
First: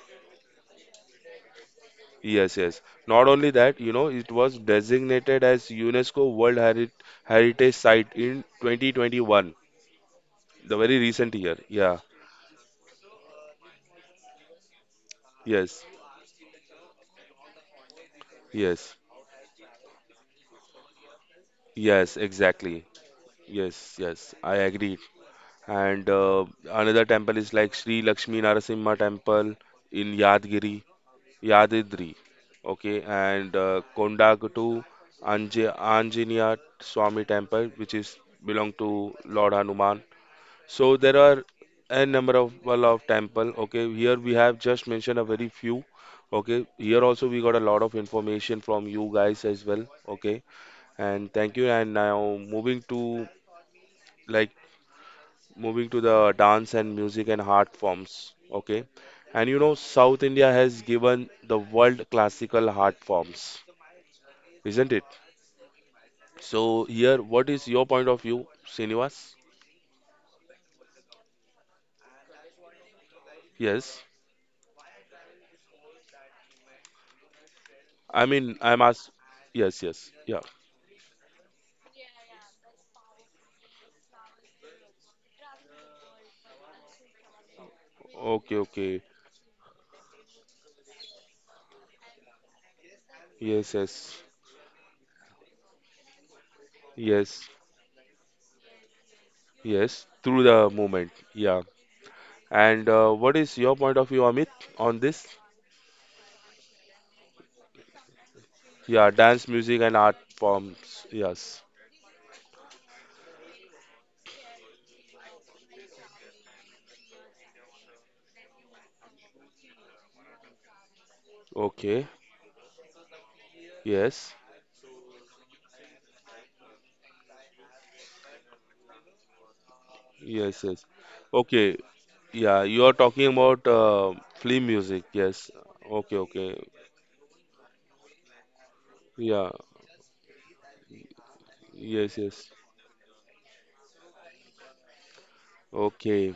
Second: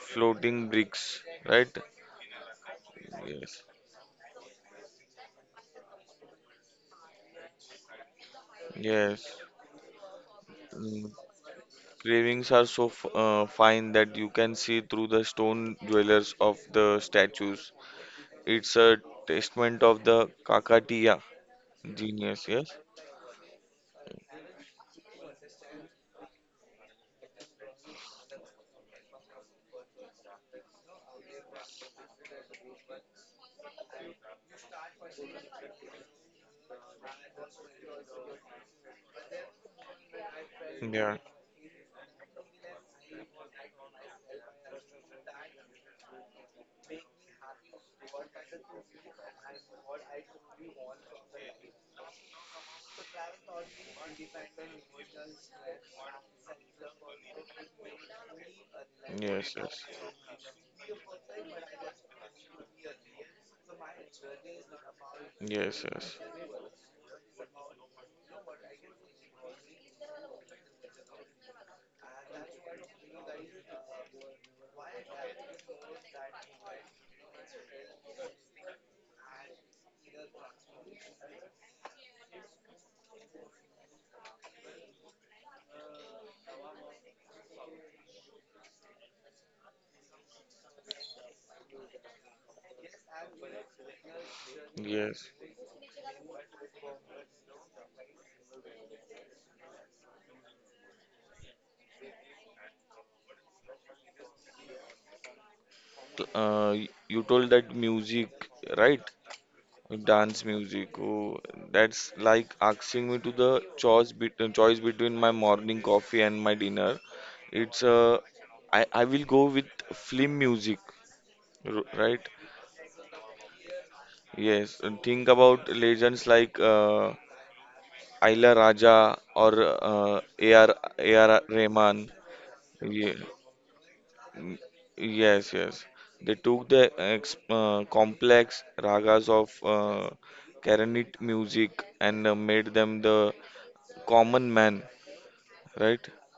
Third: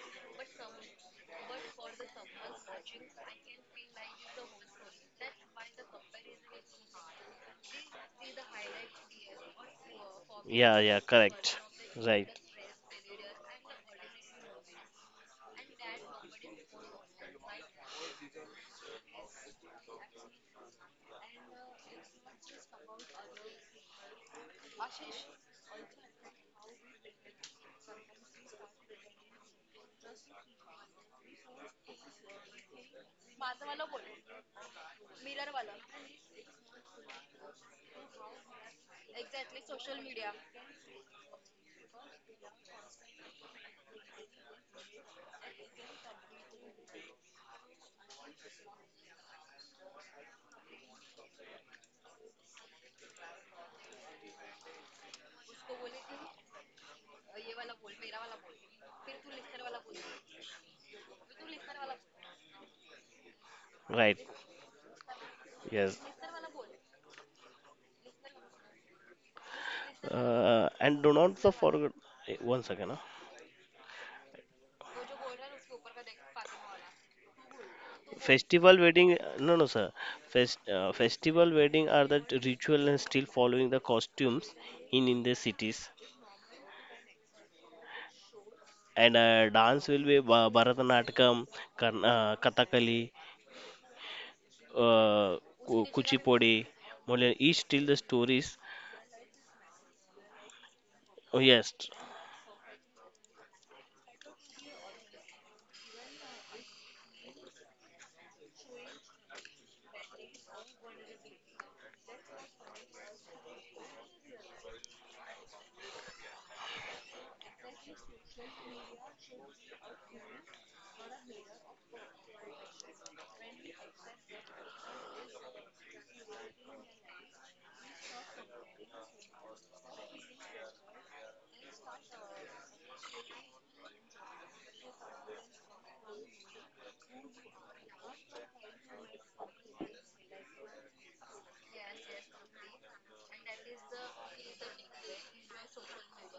floating bricks, right?
Yes, yes. Not only
Yes,
that, you know, it was designated as Heritage Site in
yes.
2021, the
Yeah,
very
yeah,
Mm,
recent year.
correct.
Yeah.
Right,
cravings are so fine that you can see through the stone
Yes.
dwellers of the statues. It's
Yes.
a testament of the Kakatiya
Yes,
genius, yes?
exactly. Yes, yes. I agree. And another temple is like Sri Lakshmi Narasimha Temple in Yadgiri, Yadadri. Okay, and Kondaguttu Anje Anjaneya Swami Temple, which is belong to Lord Hanuman. So there
Yeah,
are a number of well of temple. Okay, here we have just mentioned a very few. Okay, here also we got a lot of information from you guys as well. Okay, and thank you. And now like moving to the dance and music and art forms. Okay, and
yes,
you know,
yes,
South India has given the world classical art forms,
right.
isn't it?
yes,
Yes.
yes,
So here, what is your point of view, Srinivas?
And do not the forget. Eh, one second. Huh?
Yes, I mean
Festival
I'm asked.
wedding. No, no,
Yes,
sir.
yes, yeah.
Festival wedding are the ritual and still following the costumes in the cities.
Okay, okay.
And dance will be Bharatanatyam, Kathakali,
Yes, yes,
yes.
uh, Kuchipudi, Modern.
yes,
Each till the stories.
yes, through the movement.
Oh,
Yeah.
yes.
And what is your point of view, Amit, on this?
Cl- Uh, y- you told that music, right?
Yeah, dance, music, and art
Dance music.
forms.
Oh,
Yes.
that's like asking me to the choice between my morning coffee and my dinner. It's I will go with film music,
Okay.
right?
Yes.
Yes, and think about legends like Ayla Raja or
Yes,
A.R.
yes.
A.R.
Okay.
Rahman.
Yeah, you are
Ye-
talking about
mm,
film music. Yes.
Yes, yes.
Okay,
They
okay.
took the ex complex ragas
Yeah.
of Karanit music
Yes,
and
yes.
made them the common man, right?
Okay.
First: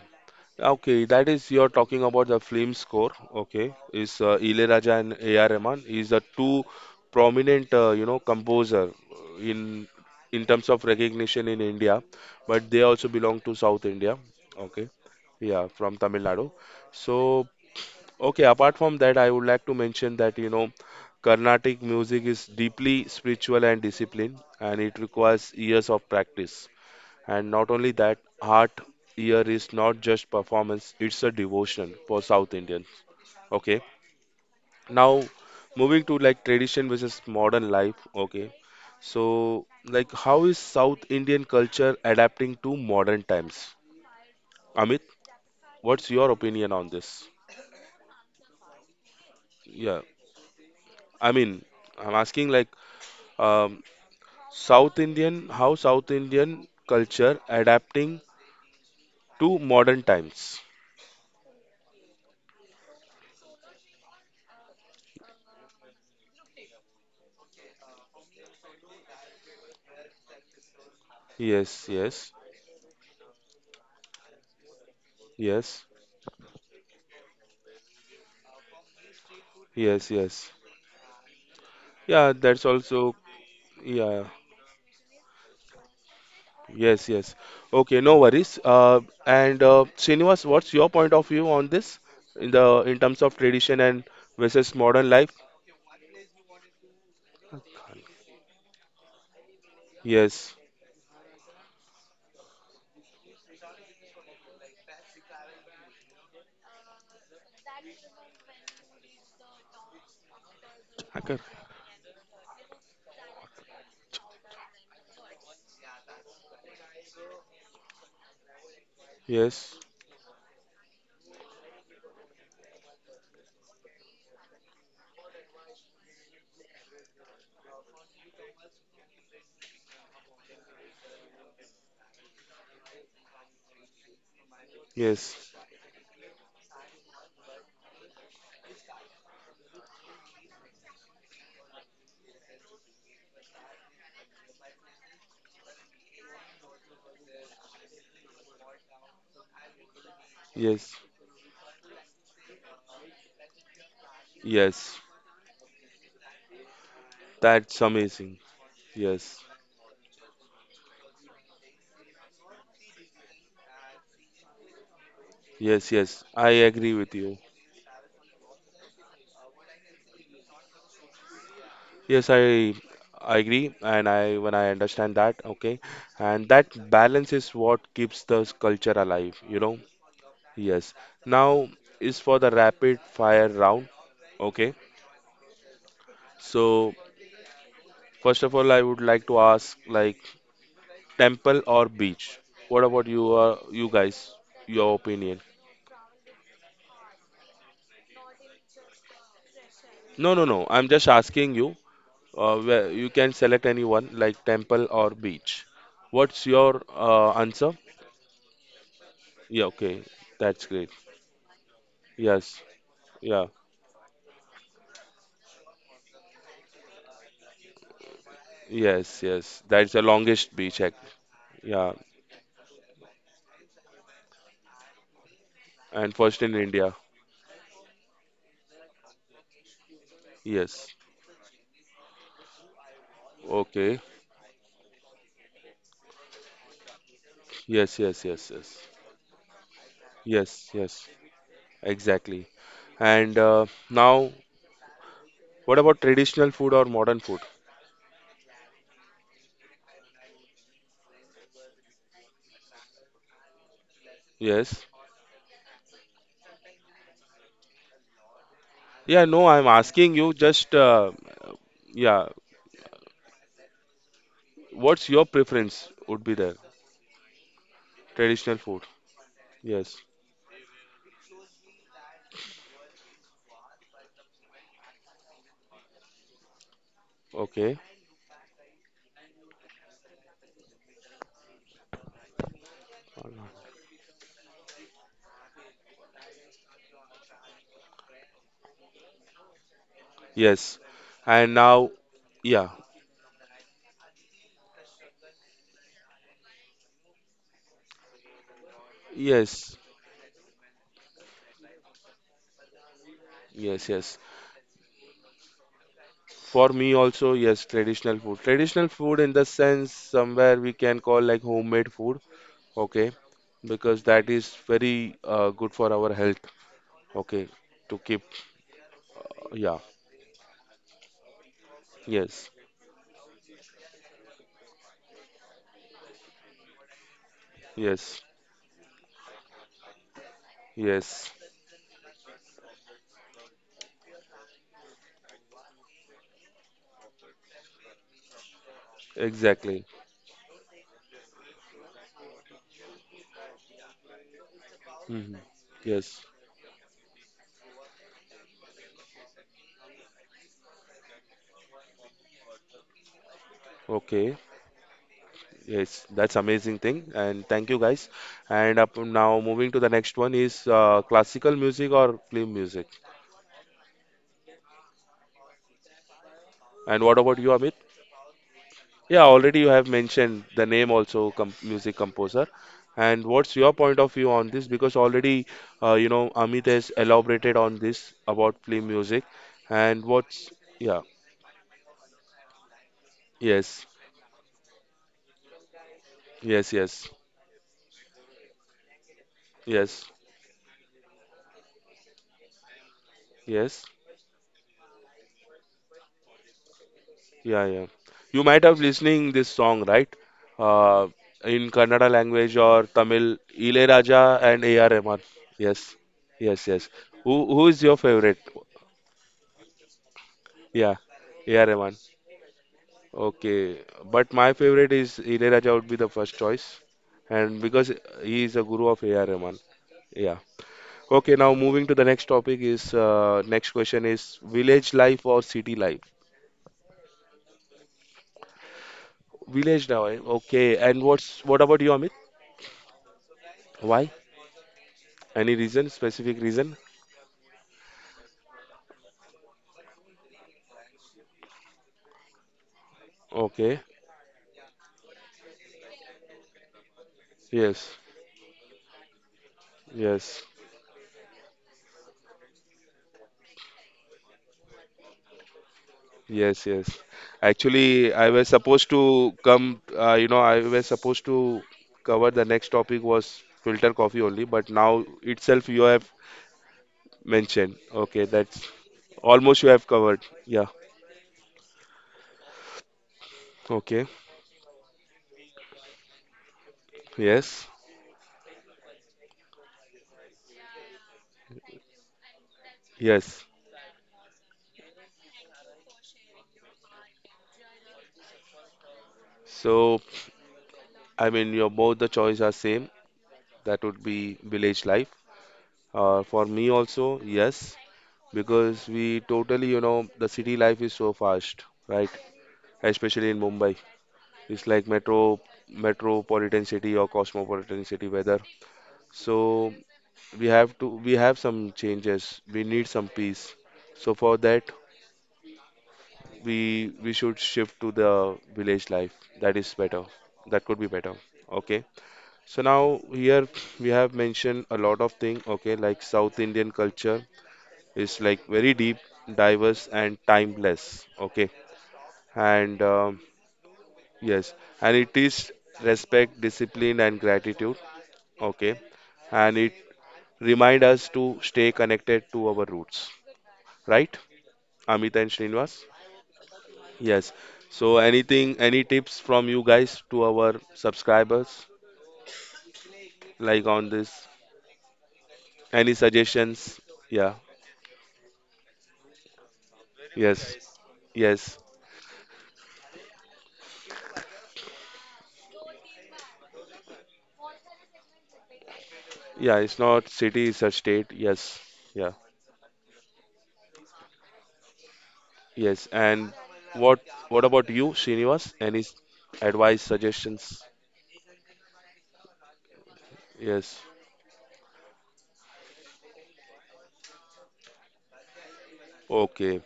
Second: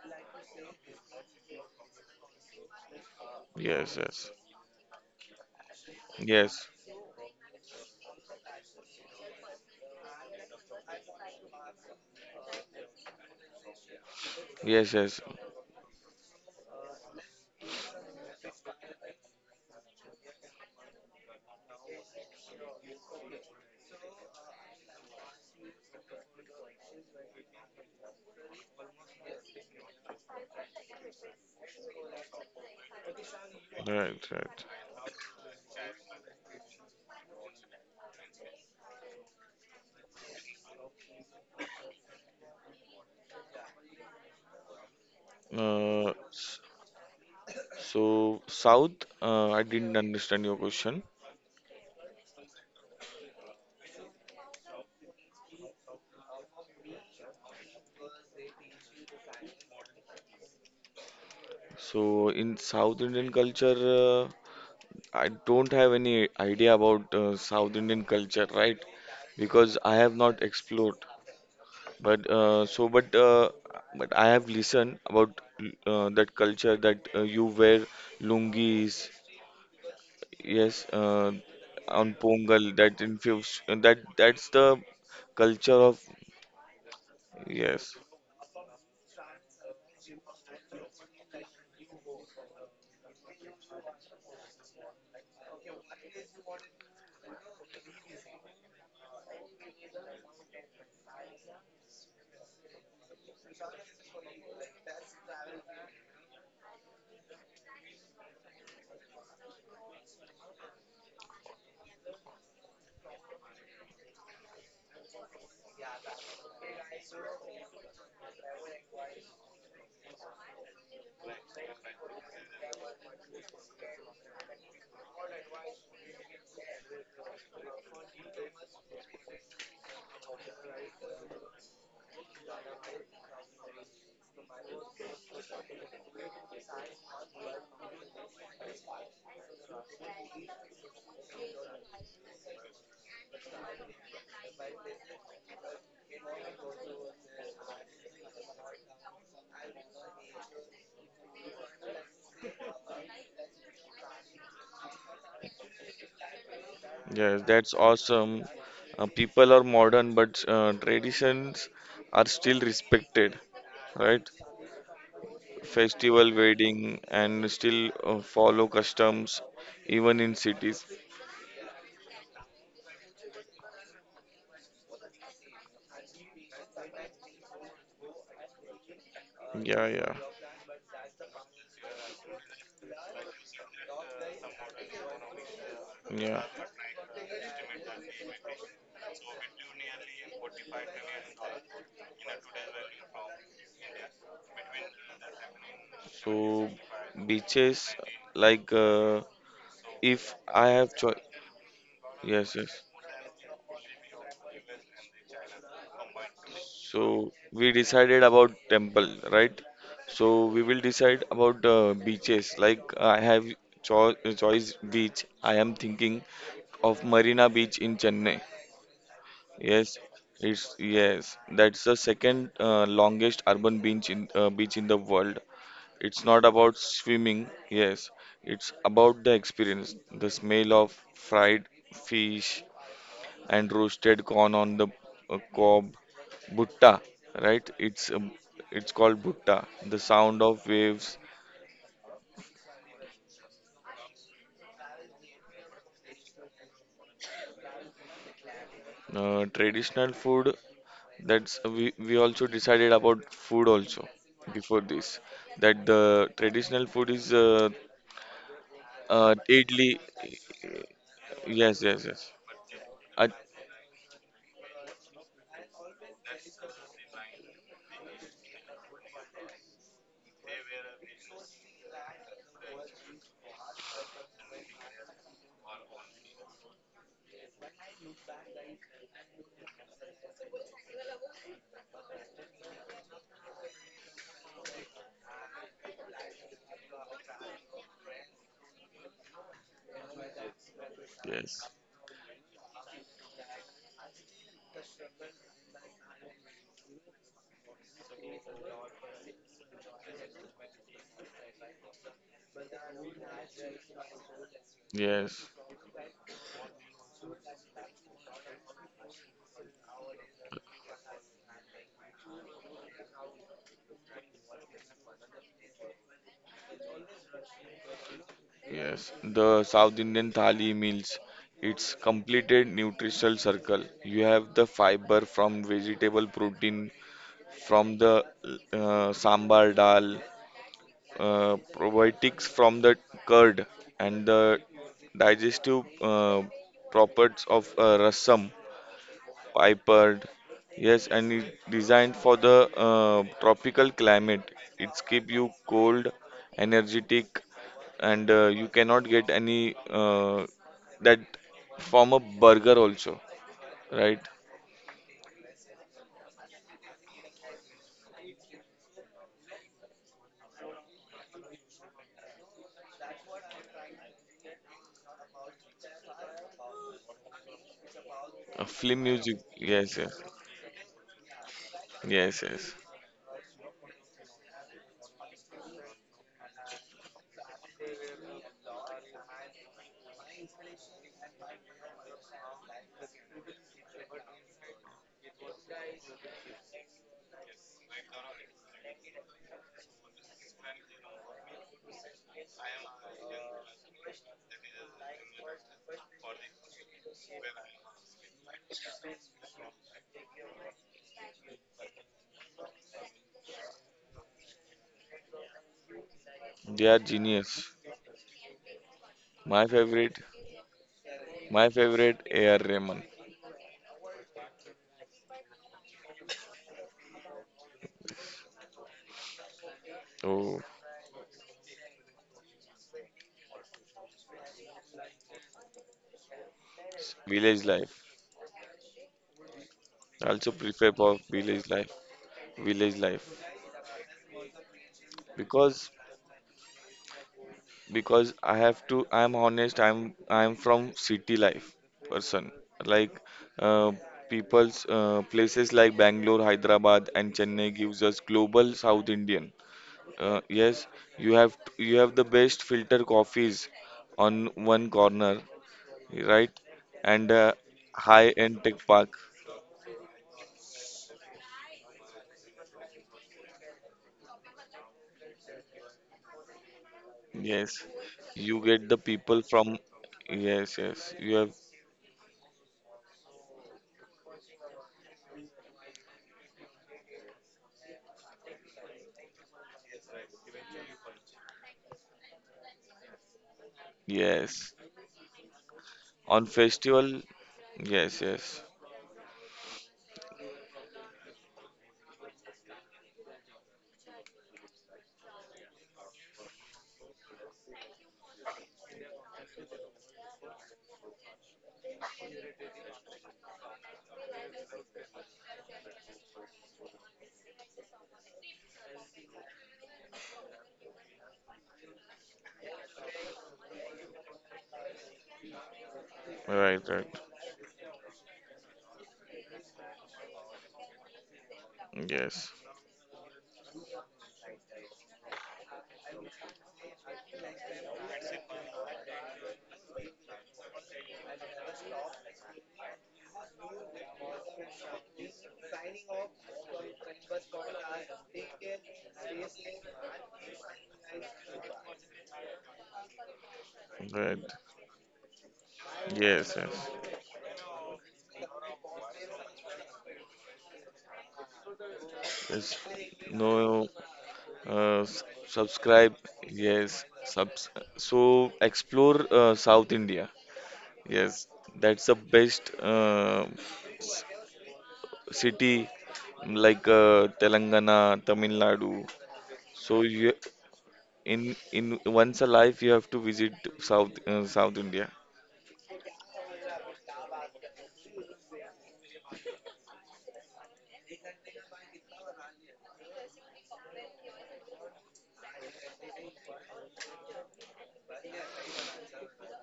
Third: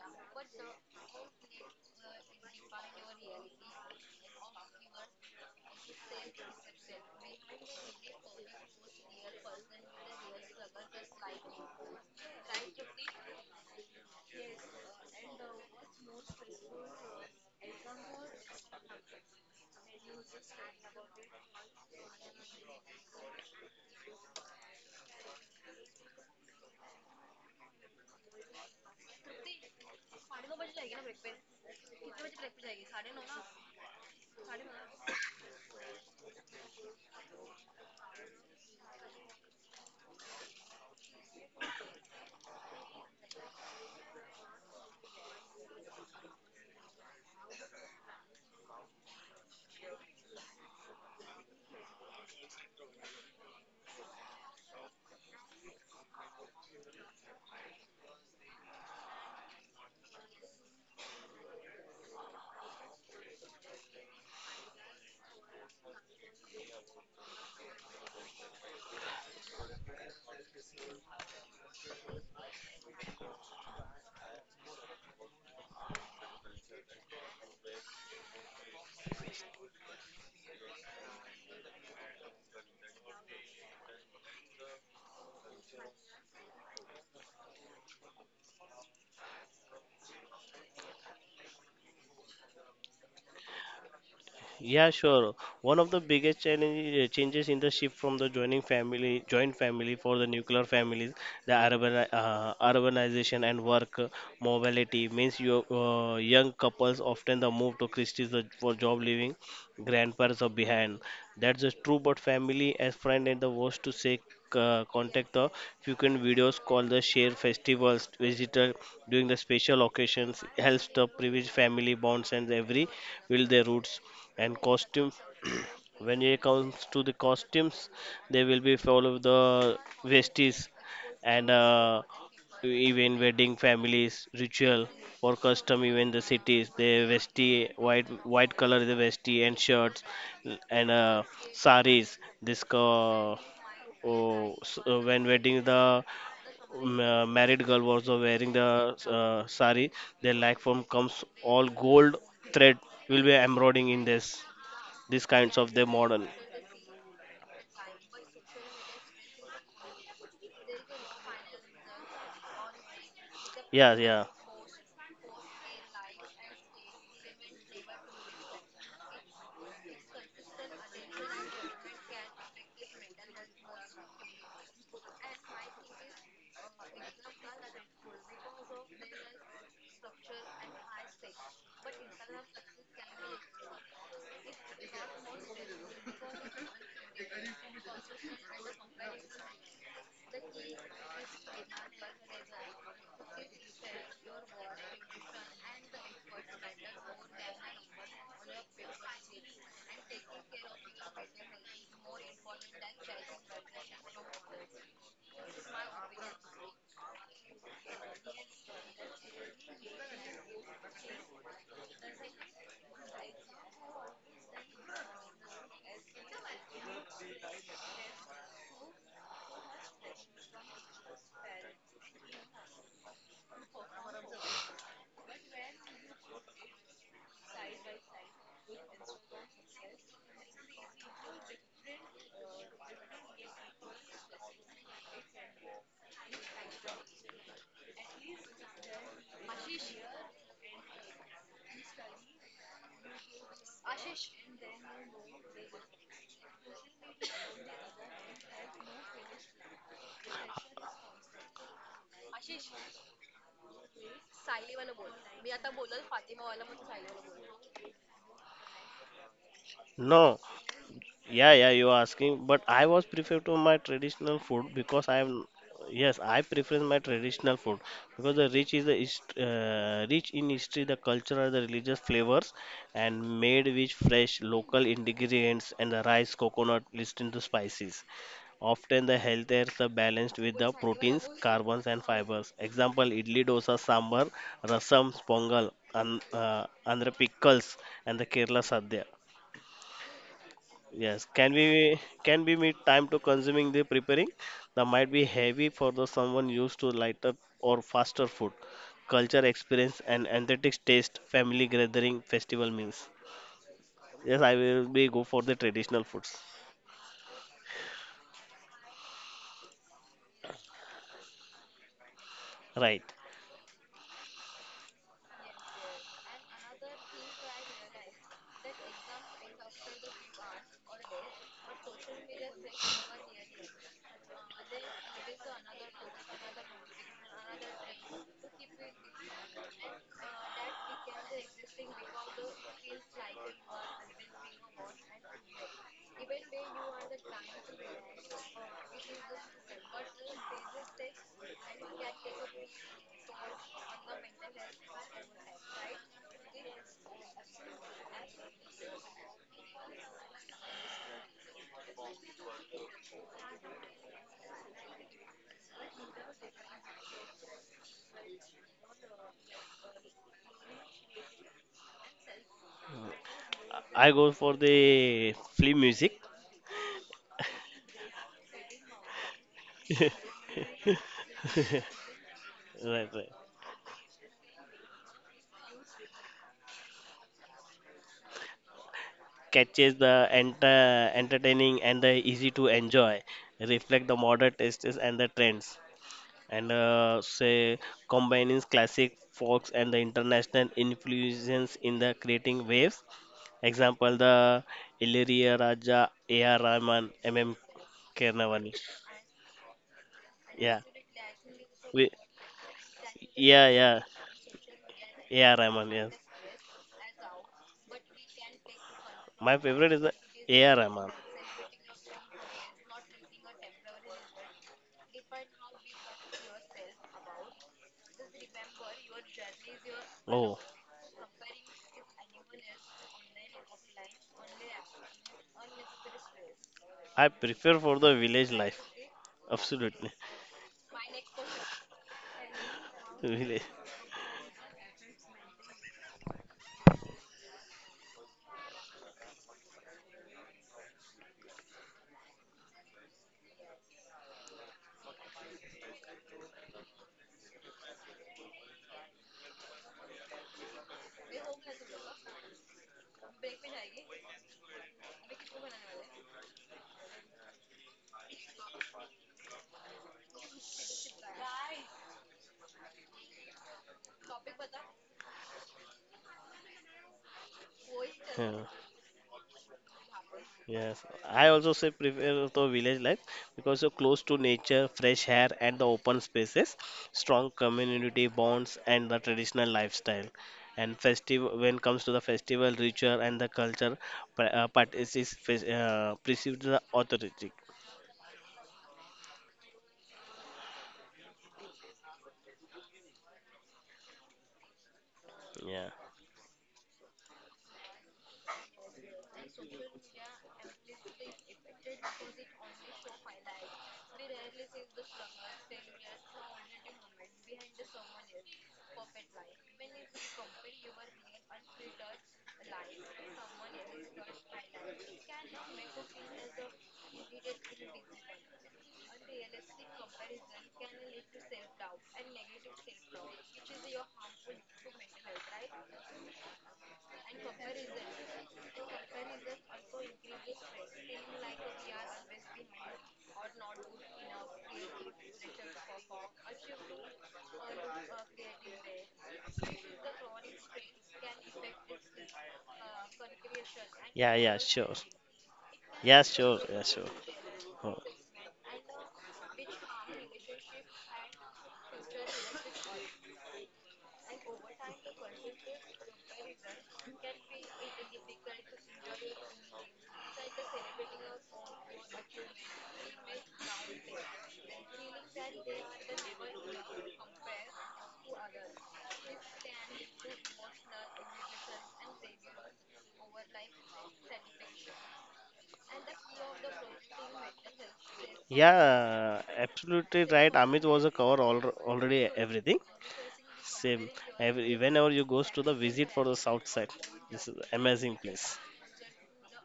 Okay, that is you're talking about the film score. Okay,
Yes,
is
yes.
Ilayaraja and A.R. Rahman is the two
Yes,
prominent you know, composer in terms of recognition in India, but they also belong to South India. Okay,
yes, yes.
yeah, from Tamil Nadu. So okay, apart from that, I would like to mention that you know, Carnatic music is deeply spiritual and disciplined, and it requires years of practice. And not only that, art here is not just performance, it's a devotion for South Indians. Okay.
Right, right.
Now moving to like tradition versus modern life. Okay. So like how is South Indian culture adapting to modern times? Amit, what's
Uh,
your
s-
opinion on this?
so, I didn't
Yeah.
understand your question.
I mean, I'm asking like, um, South Indian, how South Indian culture adapting to modern times?
So in South Indian culture, I don't have any idea about South Indian culture, right? Because I have not explored.
Yes,
But
yes,
so, but But I have listened about
yes,
that culture that you wear lungis,
yes, yes.
yes, on
Yeah, that's
Pongal. That
also,
infused. That
yeah.
that's the culture of
Yes, yes.
yes.
Okay, no worries. And Srinivas, what's your point of view on this, in terms of tradition and versus
Yeah,
modern life?
sure. One of the biggest challenge, changes in the shift from the joint family for the
Yes.
nuclear families, the urbanization and work mobility means you, young couples often the move to Christie's for job leaving grandparents are behind.
Hacker.
That's just true, but family as friend and the worst to say contact the frequent videos call the share festivals visitor during the
Yes.
special occasions helps to privilege family bonds and every will their roots and costumes. When it comes to the costumes, they will be full of the vesties and even wedding families ritual or
Yes.
custom even the cities the vesti white white color is the vesti and shirts and saris this co- oh, s- when wedding the married girl was wearing the sari their like form
Yes.
comes all gold thread will be embroidering in this
Yes.
these kinds of the model.
Yes, that's
That's amazing.
awesome.
Yes.
People are modern, but traditions are still respected,
Yeah, yeah,
right?
Yes, yes.
Festival,
I agree
wedding,
with you.
and still follow customs even in cities.
Yes, I agree, and I when I understand that, okay. And that balance is what keeps the culture alive, you know.
Yeah, yeah,
Yes. Now is for the rapid fire round. Okay.
yeah.
So first of all, I would like to ask like, temple or beach? What about you, you guys? Your opinion?
So beaches, like
No,
if
no, no.
I
I'm
have
just
choice,
asking you.
yes, yes.
Where you can select anyone like temple or beach. What's your
So
answer?
we decided about temple, right?
Yeah. Okay.
So we
That's
will
great.
decide about beaches.
Yes.
Like I
Yeah.
have cho choice beach. I am thinking of Marina Beach in Chennai.
Yes. Yes. That's
Yes,
the longest
it's
beach act.
yes. That's
Yeah.
the second longest urban beach in beach in the world.
And
It's
first
not
in
about
India.
swimming. Yes, it's about the experience, the smell
Yes.
of fried fish and
Okay.
roasted corn on the cob, butta, right?
Yes, yes, yes, yes,
It's called butta. The sound of
yes, yes,
waves,
exactly. And now, what about traditional food or modern food?
traditional food. That's we also decided about food also before
Yes.
this that the traditional food is
Yeah, no, I'm
idli.
asking
no.
you just,
Yeah, yeah,
Yes,
you are
yes,
yeah,
asking,
yes.
but I was
Uh,
prefer to my traditional food
what's
because I
your
am,
preference
yes,
would be
I
there?
prefer my traditional food because the
Traditional
rich
food.
is the hist-
Yes.
rich in history, the cultural, the religious flavors, and made with fresh local ingredients and the rice, coconut, listen to
Okay.
spices. Often the healthier are balanced with the proteins, carbons, and fibers. Example: idli, dosa, sambar, rasam, pongal, and andhra pickles, and the Kerala sadhya.
Yes.
Yes,
And
yes,
now,
can be
yeah,
meet time to consuming the preparing? That might be heavy for the someone used to light up or faster food, culture
yes,
experience and authentic taste, family gathering, festival meals.
yes, yes.
Yes, I will be go for
yes,
the traditional foods.
For me also, yes, traditional food. Traditional food in the sense somewhere we can call like homemade food,
Right.
okay, because that is very good for our health. Okay, to keep,
yes. The
yeah,
South Indian thali meals. It's
yes,
completed nutritional circle. You have the fiber from vegetable protein from the
yes,
sambar dal,
yes,
probiotics from the curd, and the digestive properties of rasam,
exactly.
pipered. Yes, and it designed for the tropical climate. It's keep
Hmm.
you cold,
Yes,
energetic, and you cannot get any that form of burger also, right?
okay, yes, that's amazing thing, and thank you guys. And up now, moving to the next one is classical music or film music.
I go for the film music.
And what about you, Amit?
Film
Yeah,
music.
already you have
Yes, yes,
mentioned the name also, com music
yes,
composer.
yes.
Right,
And
right.
what's your point of view on this? Because already, you know, Amit has elaborated on this about film music,
Catches
and
the
what's, yeah,
entertaining and the easy to enjoy.
yes,
Reflect the modern tastes and the trends. And
yes, yes.
say combining classic folks and the
Yes,
international influences in the creating waves.
yes,
Example the Illyria Raja, A.R. Rahman, M.M.
yeah, yeah. You might
Kearnavani.
have listening this song, right?
Yeah,
Uh, in Kannada
we,
language or Tamil,
yeah, yeah,
Ilaiyaraaja and A.R. Rahman.
A.R. Rahman.
Yes,
Yes,
yes, yes.
They are
Who
genius.
who is your favorite?
my
My
favorite is the
favorite,
A.R.
Yeah,
Rahman.
A.R.
my
Rahman.
favorite A.R. Rahman.
Okay, but my favorite is Ilaiyaraaja would be the first choice, and because he is a guru of A.R. Rahman. Yeah.
Oh,
Oh,
Okay, now moving to the next topic is next question is village life or city life?
I
village
prefer
life.
for the village life.
Village
Absolutely,
life.
I also
Okay,
prefer
and
for
what's what
village
about you,
life.
Amit?
Village life
village.
Why? Any reason?
because
Specific reason?
I have to. I'm honest. I'm from city life person. Like
Okay.
uh, people's places like Bangalore, Hyderabad, and Chennai
Yes.
gives us global South Indian.
Yes.
Yes, you have the best filter coffees on one corner, right?
Yes. Yes.
And
Actually, I was
high-end tech
supposed
park.
to come. You know, I was supposed to cover the next topic was filter coffee only, but now itself you have mentioned.
Yes,
Okay,
you
Yeah.
that's
get the people
almost you
from.
have covered. Yeah.
Yes,
Yes,
yes, you
I
have.
also say prefer the village life because you're
Okay.
close to nature, fresh air, and the open spaces, strong
Yes.
community bonds, and the traditional lifestyle. And festival when comes to the festival ritual and
Yes.
the culture, pa-
Yes,
part is fes-
on
perceived the
festival.
authentic.
Yes, yes,
So, I mean, your both the choice are same. That would be village life.
Yeah,
For me also, yes, because we totally, you know, the city life is so fast, right? Especially in Mumbai, it's like metro, metropolitan city or cosmopolitan city weather. So we have to, we have some changes. We need some peace. So for that,
right,
we
right.
we should shift to the village life. That is better. That could be better. Okay.
Yes,
So now here we have mentioned a lot of things. Okay, like South Indian culture is like very deep, diverse, and timeless. Okay, and yes, and it is respect, discipline, and gratitude. Okay, and it remind us to stay connected to our roots, right,
yeah,
right.
yeah, sure.
Amit and Srinivas?
Yeah,
Yes,
sure, yeah,
yes.
sure.
Yes. So
Oh.
anything, any tips from you guys to our subscribers,
Yes. No.
like on this, any
Subscribe.
suggestions?
Yes.
Yeah,
Subs. So explore South India.
yes,
Yes,
yes,
that's the best city like Telangana, Tamil Nadu.
yeah, it's
So
not
you
city, it's a state,
In
yes, yeah,
once a life, you have to visit South India.
yes. And what what about you, Srinivas?
Yeah,
Advice,
absolutely
suggestions?
right. Amit was a cover al already everything.
Yes.
Same. Every, whenever you goes to the visit for the south side, this is amazing place.
Okay,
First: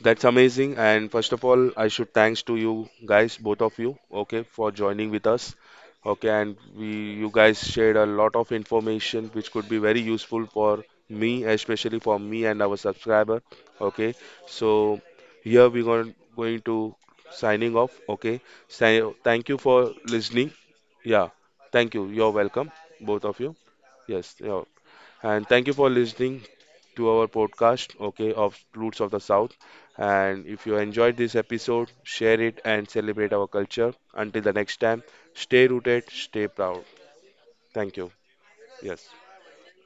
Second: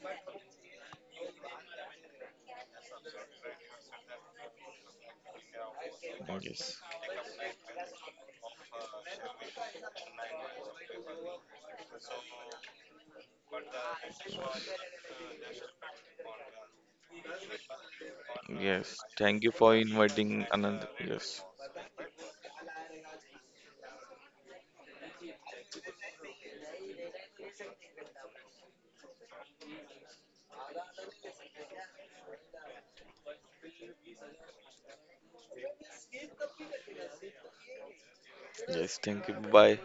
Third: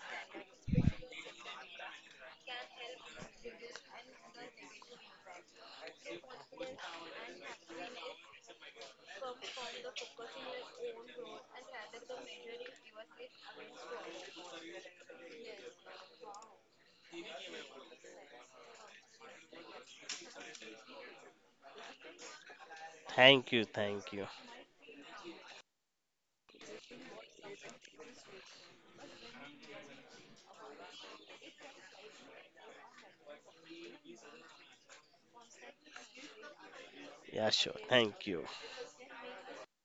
that's amazing. And first of all, I should thanks to you guys, both of you, okay, for joining with us. Okay, and
Yes,
we, you guys shared a lot of information which could be very useful for me, especially for me and our subscriber. Okay, so here we're going to signing off. Okay,
yes. Thank
Thank
you
you
for
for
inviting
listening.
Anand.
Yeah,
Yes,
thank you. You're welcome, both of
Thank
you.
you, thank you.
Yes, yeah. And thank you for listening to our podcast, okay, of Roots of the South. And if you enjoyed this episode, share it and celebrate our culture. Until the next time, stay rooted, stay proud.
Yeah, sure.
Thank you.
Thank you.
yes.
Yes.
Thank you. Bye.